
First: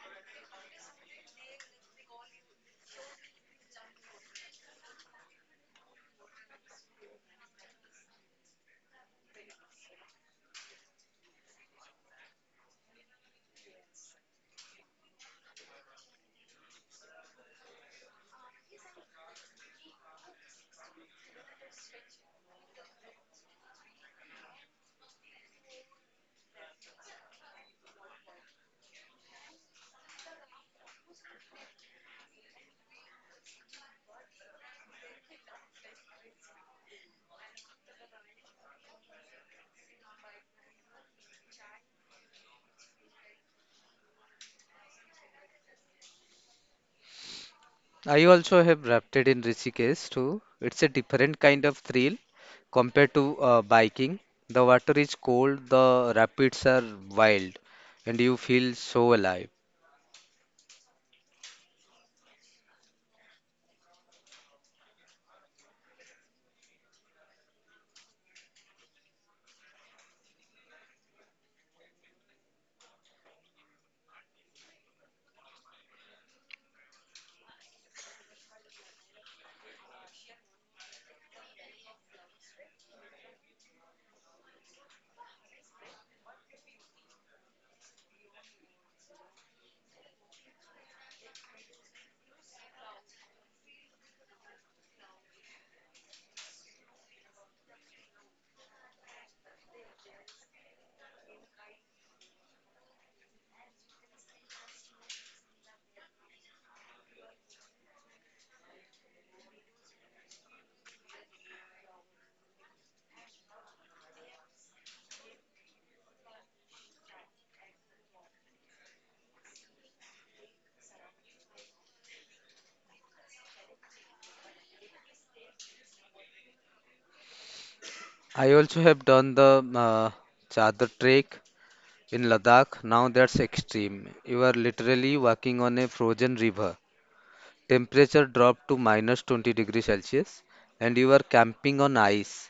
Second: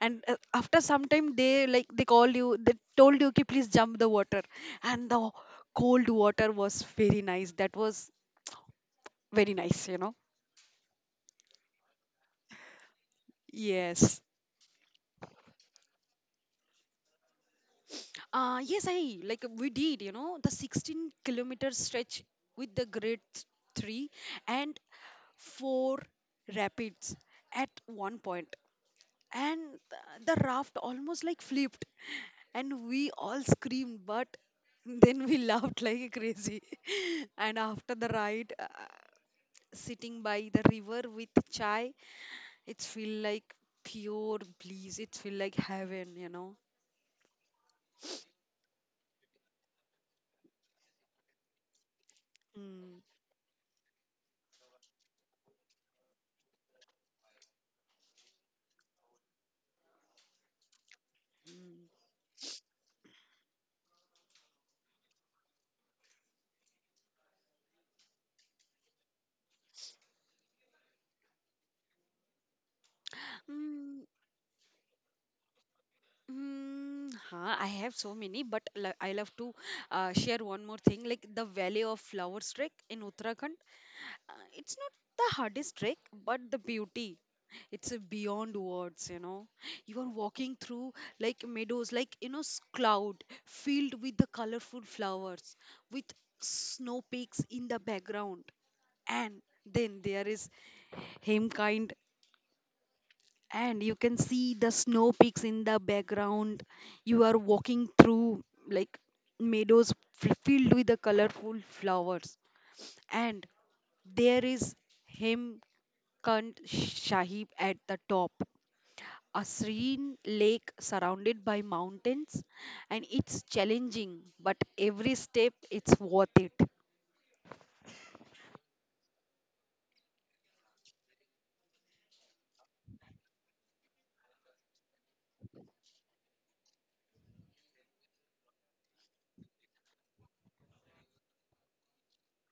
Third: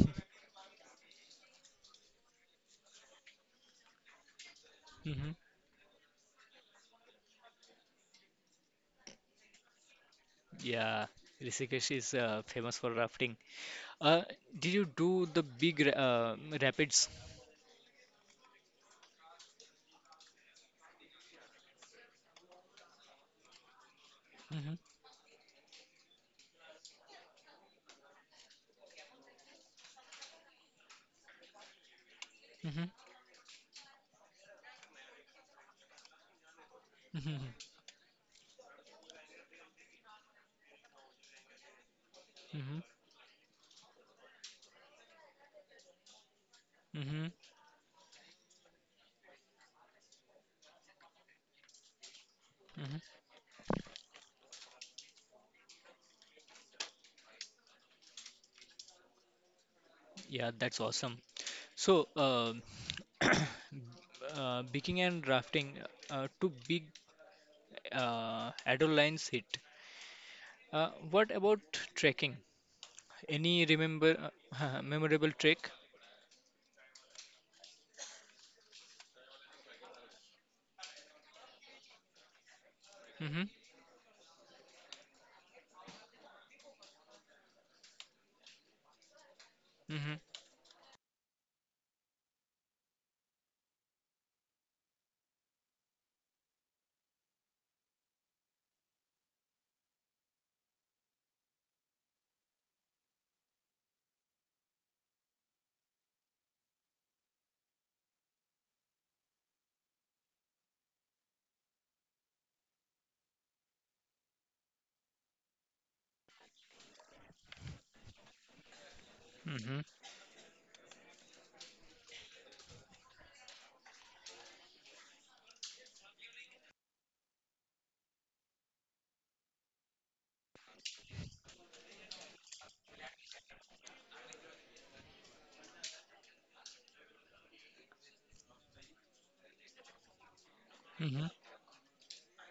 And after some time they like they called you they told you okay please jump the water, and the Hmm. cold water was very nice, that was very nice. Yeah, Rishikesh is famous for rafting. yes. Uh, did you do the big rapids? Yes, I like we did, the 16-kilometer stretch with the grade three Mm-hmm. and four rapids at one point, and the raft almost like flipped, Mm-hmm. and we all screamed, but then we laughed like crazy. Mm-hmm. And after the ride, sitting by the river with chai, Mm-hmm. it feel like pure bliss, it feel like heaven. Mm-hmm. I also have rafted in Rishikesh too. It's a different kind of thrill Mm-hmm. Mm. compared to biking. The water is cold, the rapids are wild, and you feel so alive. Yeah, that's awesome. So, biking and rafting, two big adolescence hit. What about trekking? Any Mm. remember memorable trek? Mm, huh, I have so many, but I love to share one more thing like the Valley of Flowers trek in Mm-hmm. Uttarakhand. It's not the hardest trek, but the beauty. It's beyond words, you know. You are Mm-hmm. walking through like meadows, like, cloud filled with the colorful flowers, with snow peaks in the background. And then there is Himkind, and you can see the snow peaks in the background, you are walking through like meadows filled with the colorful flowers, and there is himkant sahib at the top, a Mm-hmm. serene lake surrounded by mountains. And it's challenging but every step it's worth it. I also have done the Chadar trek in Ladakh. Now that's extreme. You are literally walking on a frozen river. Temperature dropped to minus 20 degrees Celsius, and you are Mm-hmm. camping on ice.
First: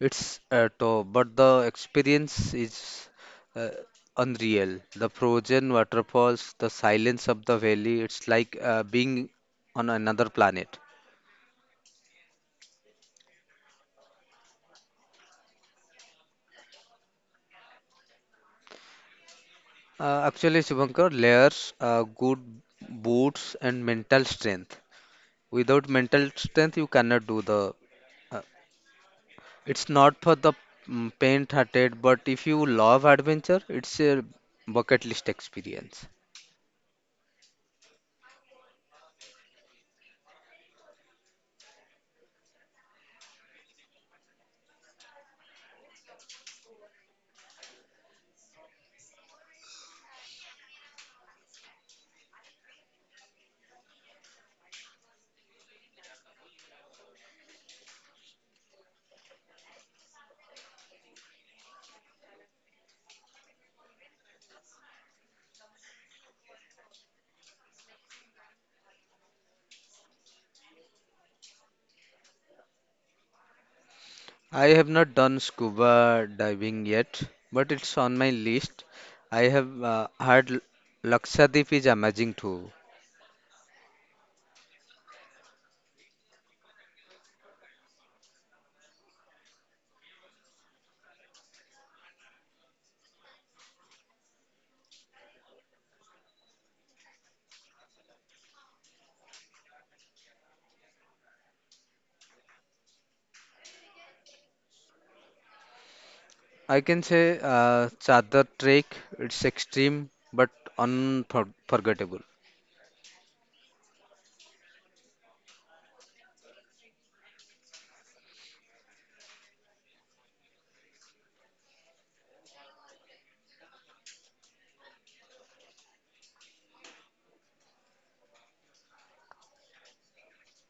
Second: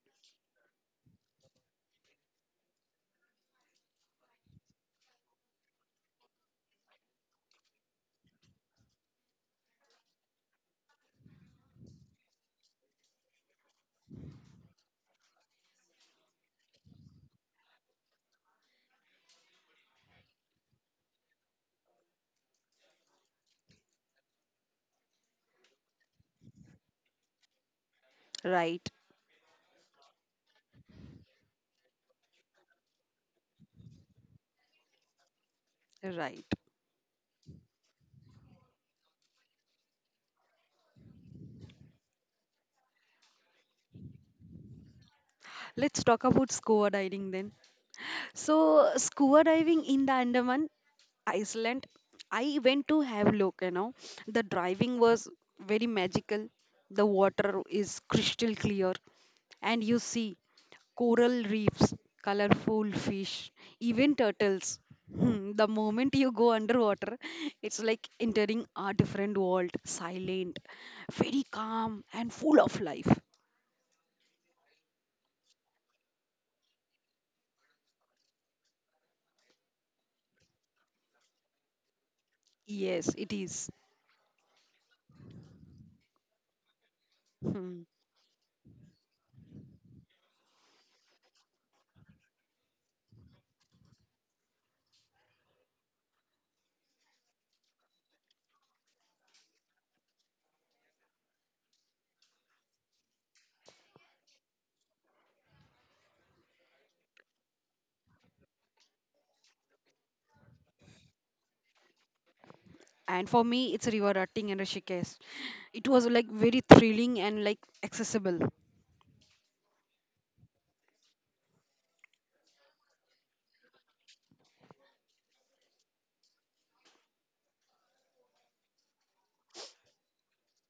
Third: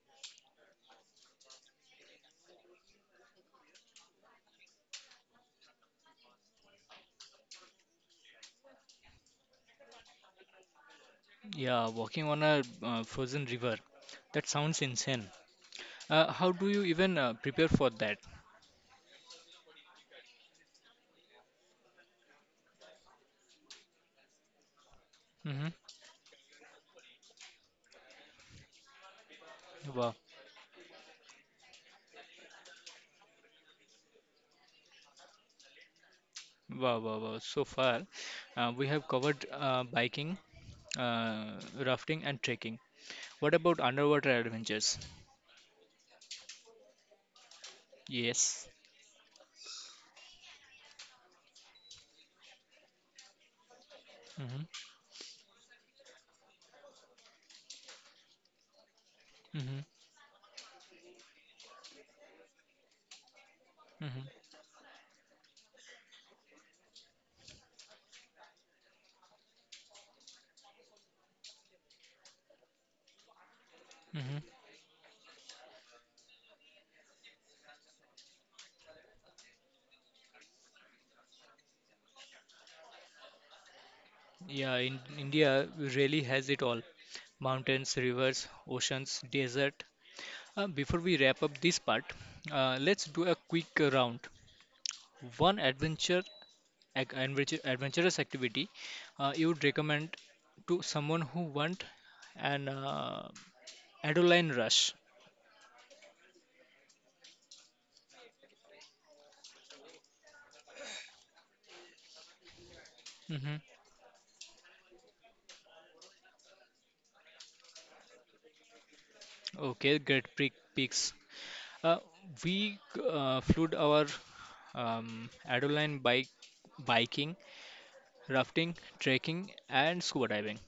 It's top, but the experience is uh, unreal. The frozen waterfalls, the silence of the valley, it's like being on another planet. Yeah, walking on a frozen river. That sounds insane. How do you even prepare for that? Actually, Shivankar, layers, good boots, and mental strength. Mm-hmm. Without mental strength, you cannot do the. Uh, Right. it's Wow. not for the faint-hearted, but if you love adventure, it's a bucket list experience. Right. Wow, wow, wow. So far, we have covered biking, uh, rafting, and trekking. What about underwater adventures? Let's talk about scuba diving then. So Yes. scuba diving in the Andaman, Iceland, I went to have look, The Mm-hmm. driving was very magical. The water is crystal clear Mm-hmm. and you see coral reefs, colorful fish, even Mm-hmm. turtles. Hmm, the moment you go underwater, it's like entering a different world, silent, very calm, and full of life. Mm-hmm. I have not done scuba diving yet, but it's on my list. I have heard Lakshadweep is amazing too. Yes, it is. Yeah, in India really has it all. Hmm. Mountains, rivers, oceans, desert. Before we wrap up this part, let's do a quick round. One adventure adventurous activity you would recommend to someone who want an adrenaline rush? I can say Chadar Trek, it's extreme but unforgettable. And for Hmm. me, it's river rafting and Rishikesh. It was like very thrilling and like accessible. Okay, great picks. Uh, we flew our adrenaline biking, rafting, trekking, and scuba diving.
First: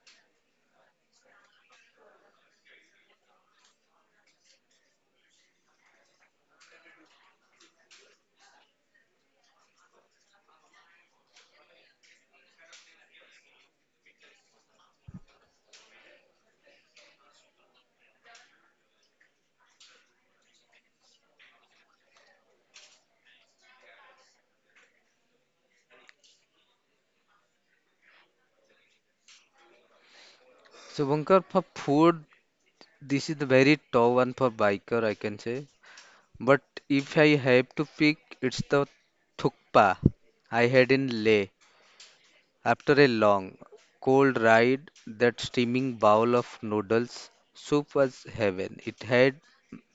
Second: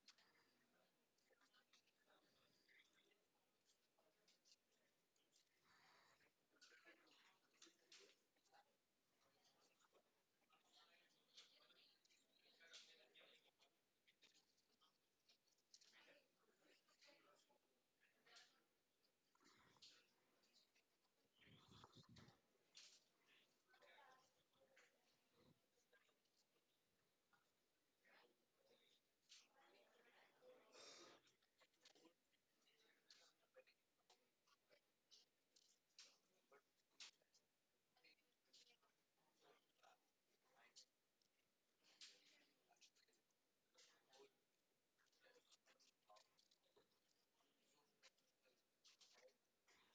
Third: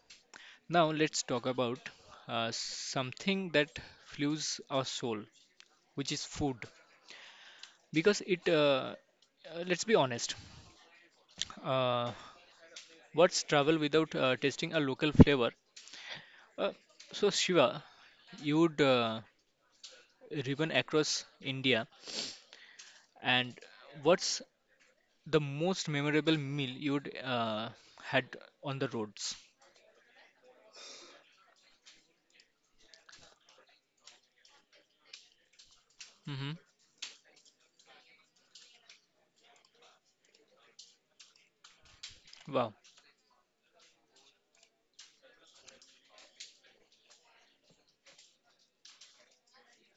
Now let's talk about something that fuels our soul, which is food, because it. Let's be honest. Uh, what's travel without tasting a local flavor? Uh, so Shiva, you'd driven across India, and what's the most memorable meal you'd had on the roads? So, Bunker, for food, this is the very tough one for biker, I can say. Hmm. But if I have to pick, it's the thukpa I had in Leh. Wow. After a long, cold ride, that steaming bowl of noodles soup was heaven. It had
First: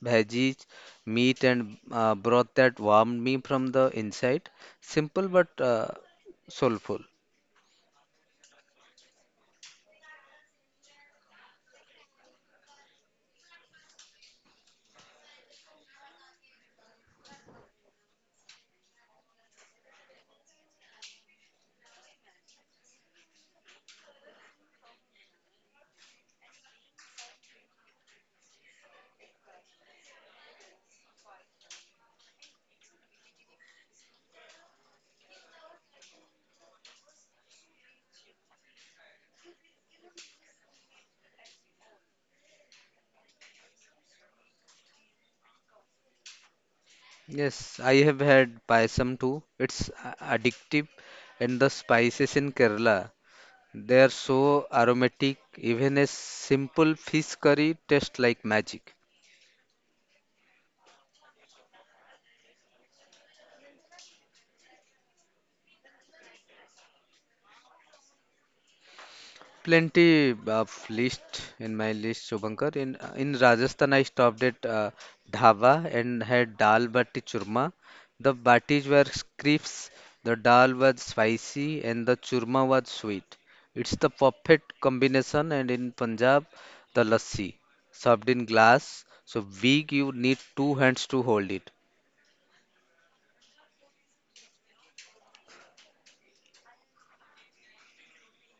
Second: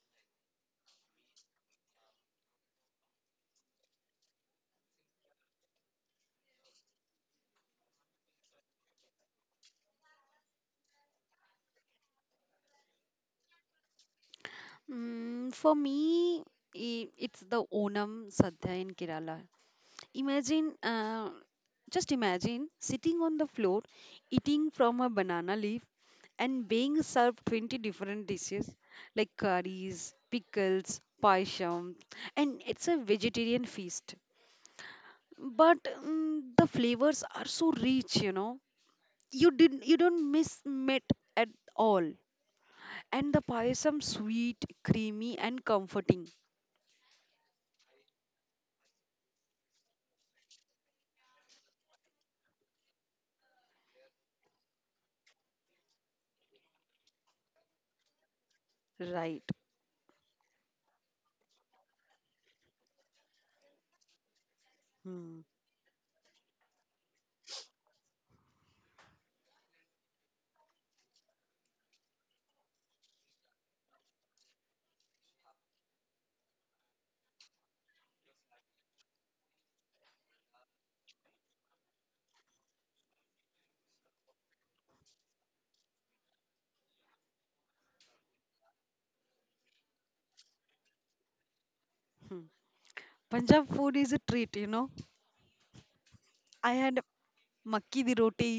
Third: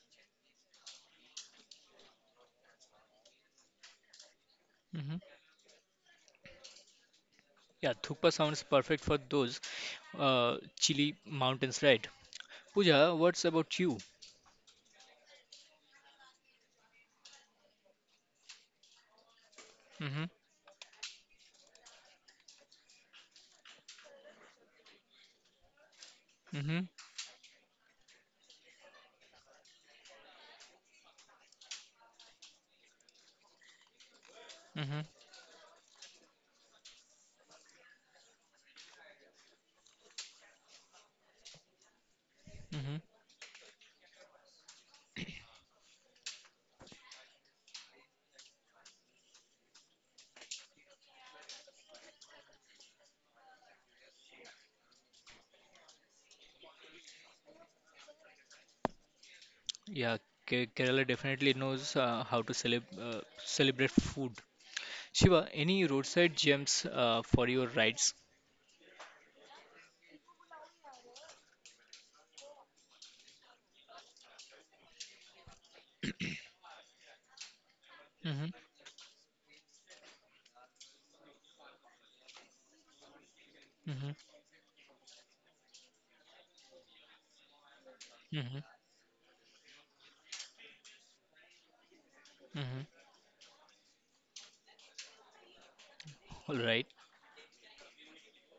veggies, meat, and broth that warmed me from the inside. Hmm. Simple but soulful. Yeah, thukpa sounds perfect for those chilly mountains, right? Pooja, what's about you? Mm, for me, it's the Onam Sadhya in Kerala. Hmm. Imagine, just imagine sitting on the floor, eating from a banana leaf, and Hmm. being served 20 different dishes like curries, pickles, paisham, and it's a vegetarian feast. Hmm. But the flavors are so rich, you know. You don't miss meat at all. Hmm. And the payasam sweet, creamy, and comforting. Yes, I have had payasam too. It's addictive, and the spices in Kerala, they are so aromatic. Even a simple fish curry tastes like magic. Right. Yeah, Kerala definitely knows how to celebrate food. Hmm. Shiva, any roadside gems for your rides? Plenty of list in my list, Shubhankar. In Rajasthan, I stopped at dhaba and had dal bati churma. The Mm-hmm. batis were crisps, the dal was spicy, and the churma was sweet. It's Mm-hmm. the perfect combination. And in Punjab, the lassi, served in Mm-hmm. glass, so big you need two hands to hold it. Hmm. Mm-hmm. Punjab food is a treat. All I right. had makki di roti,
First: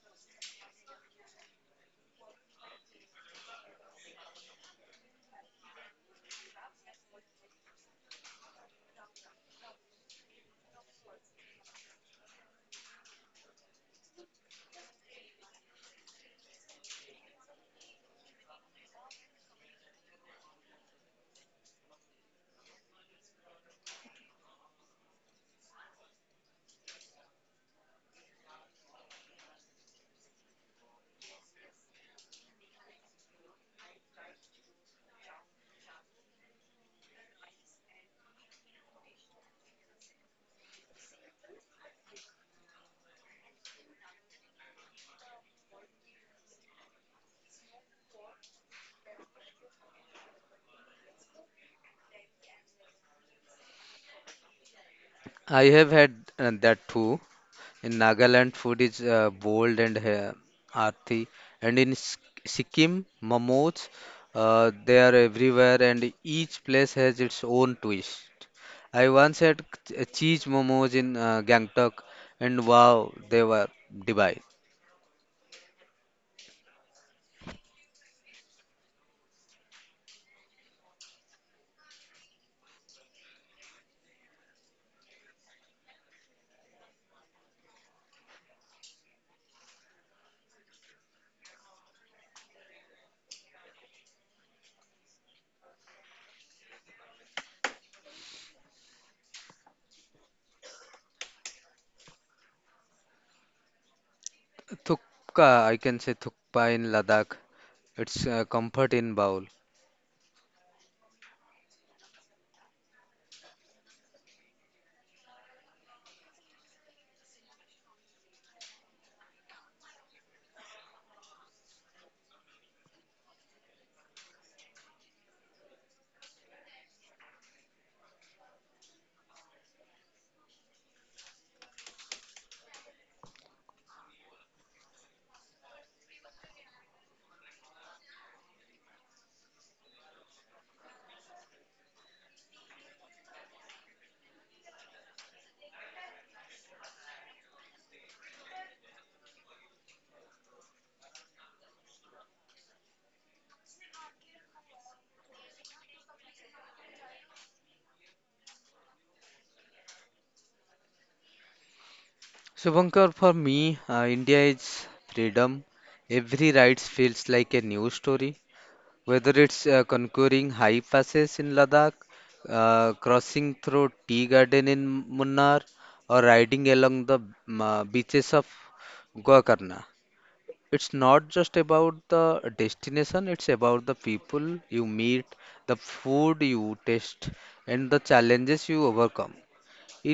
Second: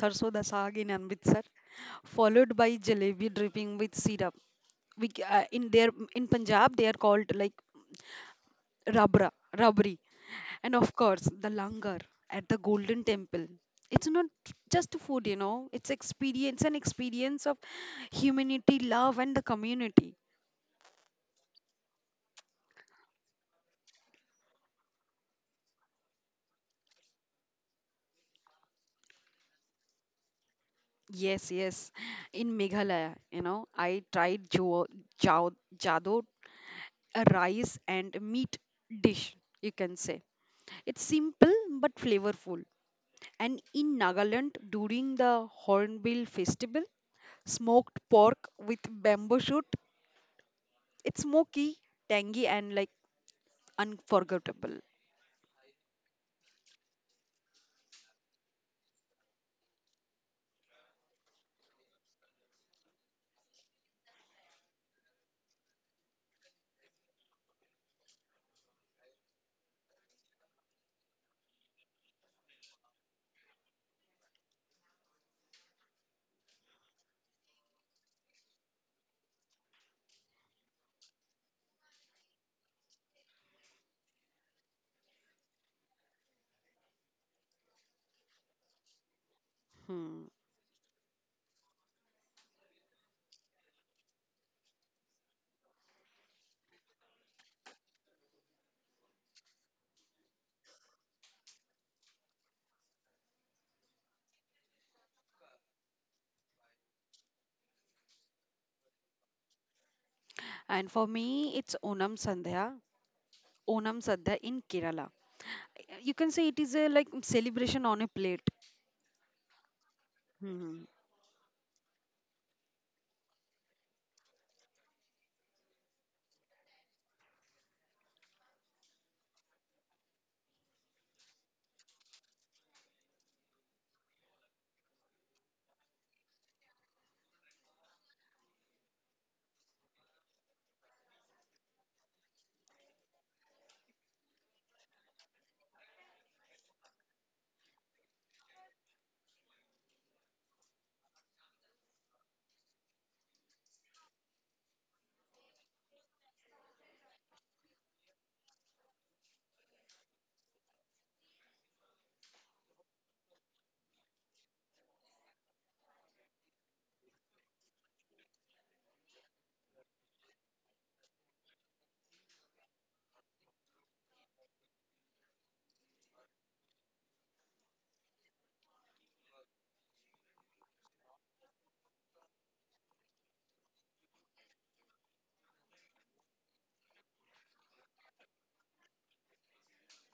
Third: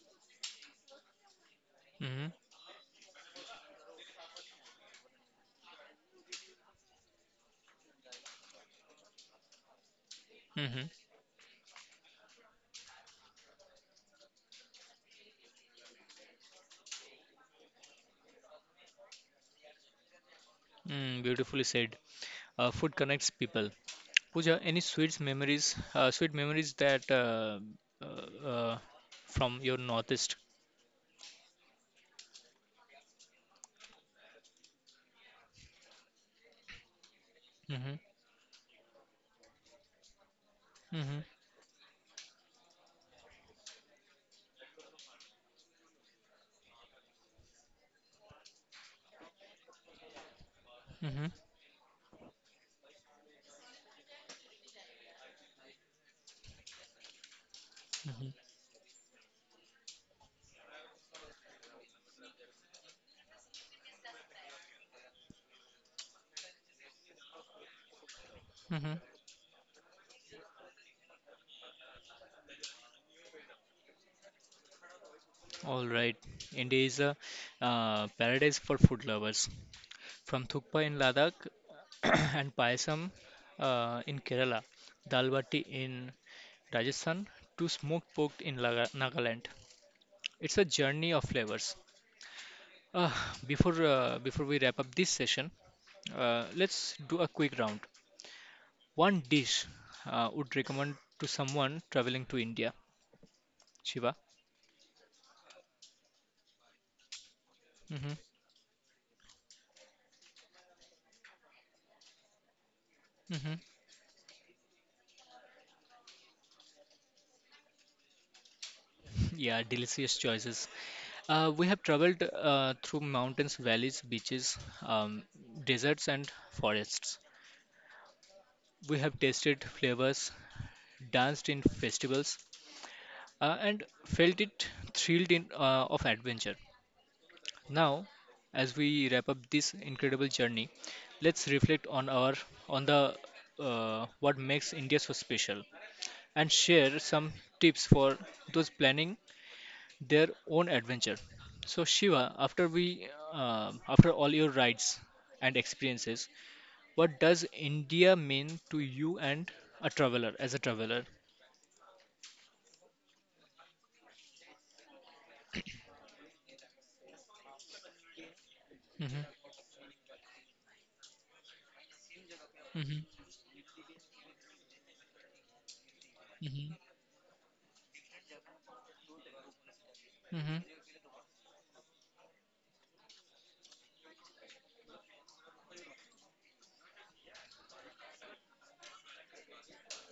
sarso da saag in Amritsar, Mm-hmm. followed by jalebi dripping with syrup. We, in their in Punjab they are called like rabra rabri And Mm-hmm. of course, the langar at the Golden Temple. It's not just food, it's experience an experience of humanity, love, and the community. Mm, beautifully said. Food connects people. Pooja, any sweets memories? Sweet memories that uh, uh, from your northeast? Yes, yes. In Meghalaya, I tried jadot, a rice Mm-hmm. and meat dish, you can say. It's Mm-hmm. simple but flavorful. And in Nagaland, during the Hornbill Festival, smoked pork with bamboo shoot. It's Mm-hmm. smoky, tangy, and like unforgettable. I have had that too. In Mm-hmm. Nagaland, food is bold and earthy, and in Sikkim, momos, they are everywhere, and each place has its own twist. Mm-hmm. I once had cheese momos in Gangtok, and wow, they were divine. All right. India is a paradise for food lovers, from Thukpa in Ladakh and Payasam in Kerala, Dalbati in Rajasthan to smoked pork in Nagaland. Hmm. It's a journey of flavors. Uh, before we wrap up this session, let's do a quick round. One dish would recommend to someone traveling to India. Shiva. Thukpa, I can say thukpa in Ladakh. Hmm. It's comfort in bowl. And for me, it's Onam Sandhya. Hmm. Onam Sandhya in Kerala. You can say it is a like celebration on a plate. Yeah, delicious choices. Hmm. We have traveled through mountains, valleys, beaches, um, deserts, and forests. We have tasted flavors, danced in festivals, and felt it thrilled in of adventure. Now, as we wrap up this incredible journey, let's reflect on the what makes India so special and share some tips for those planning their own adventure. So Shiva, after all your rides and experiences, what does India mean to you and a traveler? Shubhankar, for me, India is freedom. Every ride feels like a new story. Mm-hmm. Whether it's conquering high passes in Ladakh, Mm-hmm. crossing through tea garden in Munnar, or riding Mm-hmm. along the beaches of Gokarna, Mm-hmm. it's not just about the destination, it's about the people you meet, the food you taste, and the challenges you overcome.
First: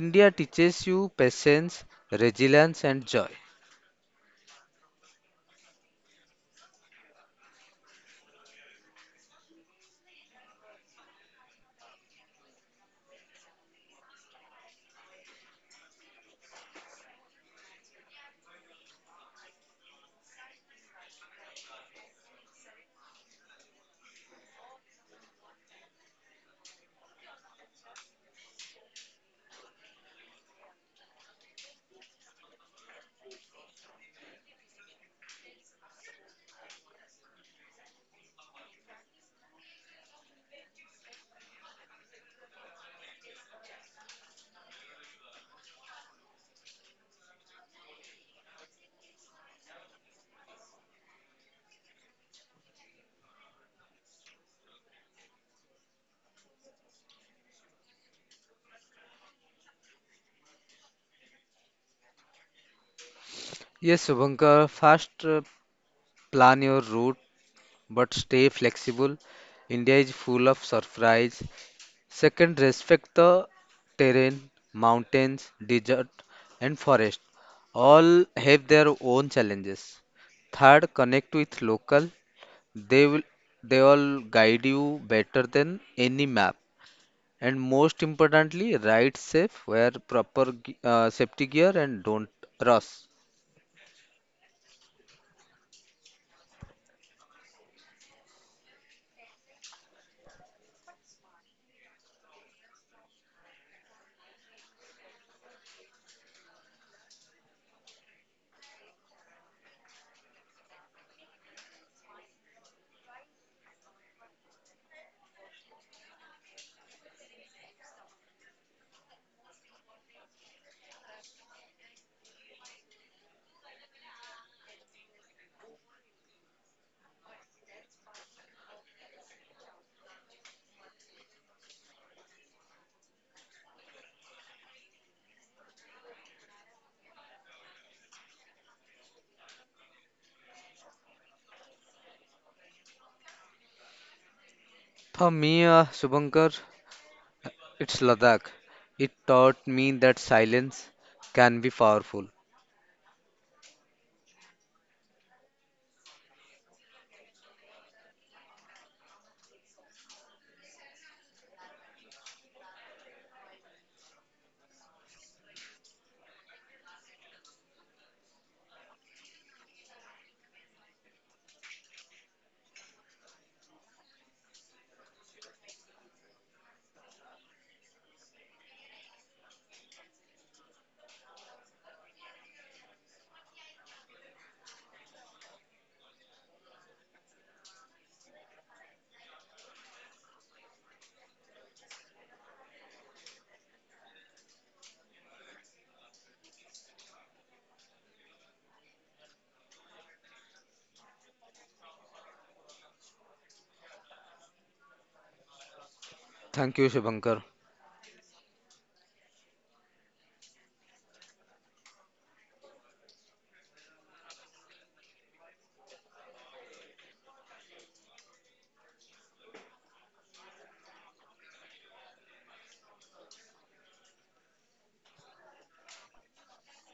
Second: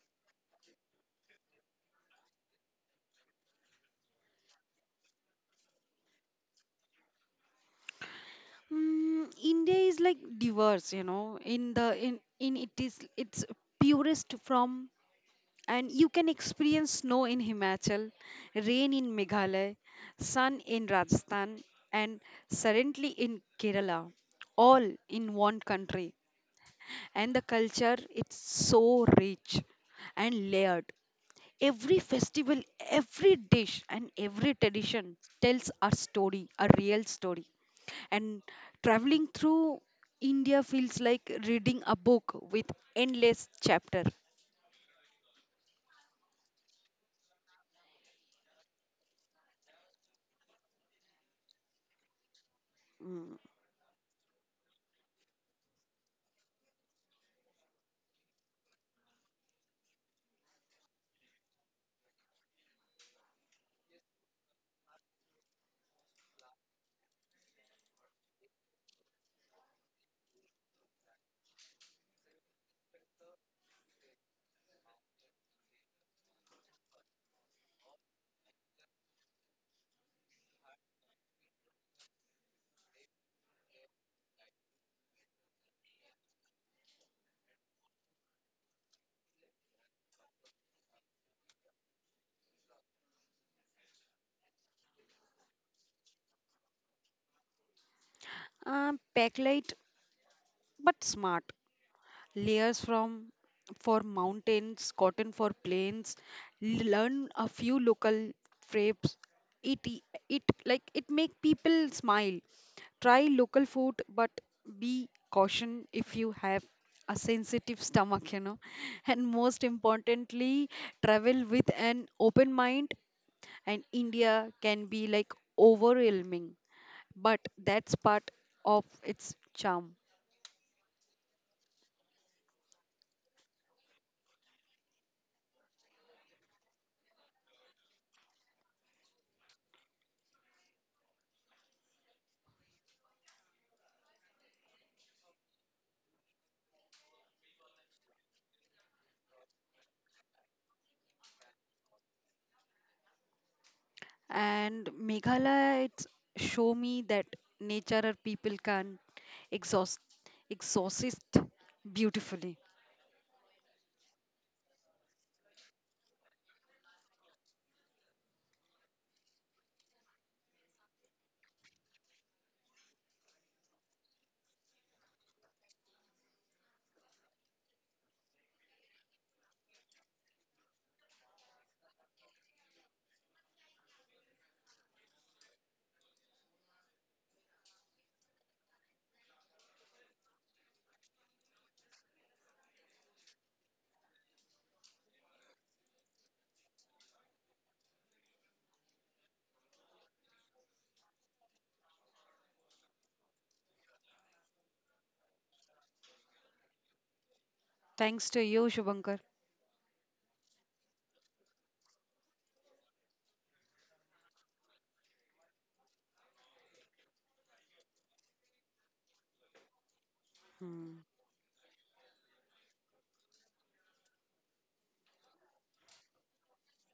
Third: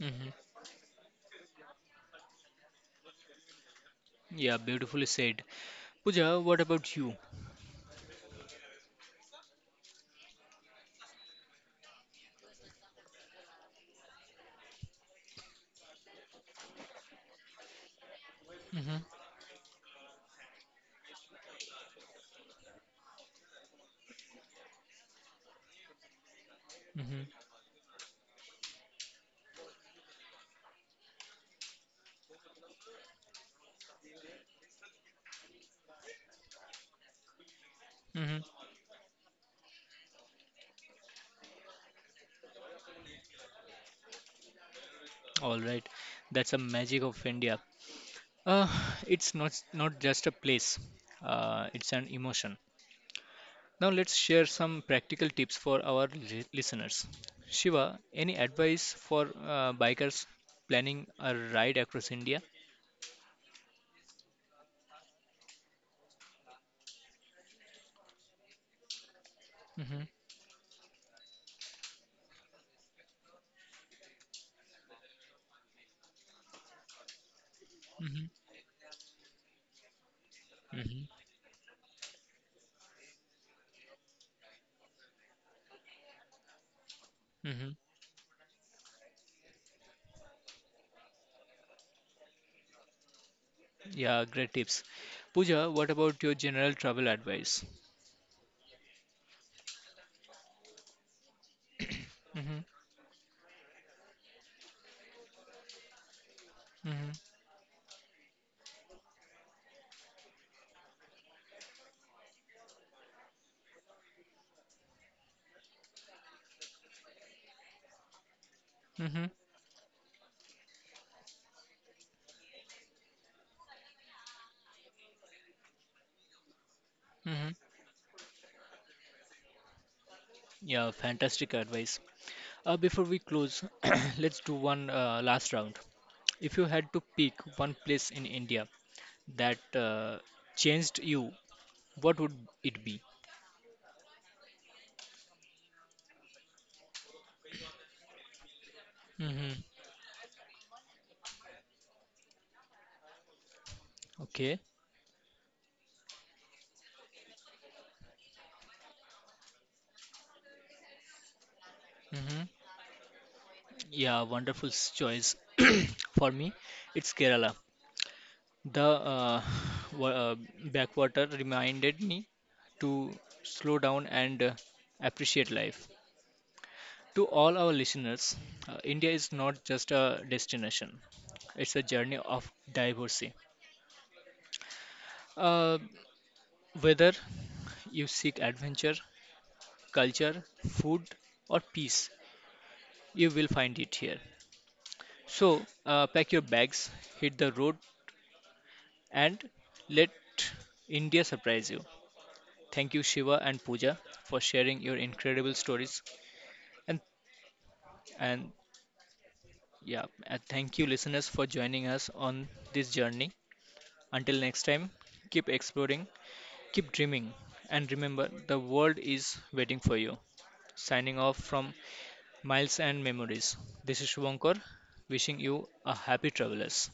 Mm-hmm. teaches you patience, resilience, and joy. Yeah, beautifully said. Pooja, what about you? Mm, India is like diverse. In the in it is it's purest from, and you can experience snow in Himachal, rain Mm-hmm. in Meghalaya, sun in Rajasthan, and suddenly in Kerala, all in one country. Mm-hmm. And the culture, it's so rich and layered. Every festival, every dish, and every tradition tells a story, a real story. And Mm-hmm. traveling through India feels like reading a book with endless chapter. All right. That's a magic of India. Uh, it's not just a place. It's an emotion. Mm. Now let's share some practical tips for our listeners. Shiva, any advice for bikers planning a ride across India? Yes, Subhankar, first plan your route but stay flexible. India Mm-hmm. is full of surprise. Second, respect the terrain, mountains, desert, and forest. Mm-hmm. All have their own challenges. Third, Mm-hmm. connect with local. They will they all guide you better than any map. And Mm-hmm. most importantly, ride safe, wear proper safety gear, and don't rush. Yeah, great tips. Pooja, what about your general travel advice? Backlight but smart, Mhm. layers from for mountains, cotton for plains. Mhm. Learn a few local crepes. It it like it make people smile. Try local food, but be caution if you have a sensitive stomach. Mhm. And most importantly, travel with an open mind. And India can be like overwhelming, but Mhm. that's part of its charm. Yeah, fantastic advice. Before we close, let's do one last round. If you had to pick one place in India that changed you, what would it be? For me, Shubhankar, it's Ladakh. It Mm-hmm. taught me that silence can be powerful. Okay. And Meghalaya, it's show me that nature or people can exhaust, exhaust it Mm-hmm. beautifully. Yeah, wonderful choice. For me, it's Kerala. The wa- uh, backwater reminded me to slow down and appreciate life. To all our listeners, India is not just a destination, it's a journey of diversity. Uh, whether you seek adventure, culture, food, or peace, you will find it here. So, pack your bags, hit the road, and let India surprise you. Thank you, Shiva and Pooja, for sharing your incredible stories. Thank you, And, Shubhankar. Thanks to and you, Shubhankar. yeah, and thank you, listeners, for joining us on this journey. Until next time, keep exploring, keep dreaming, and remember the world is waiting for you. Hmm. Signing off from Miles and Memories. This is Shubhankar, wishing you a happy travelers.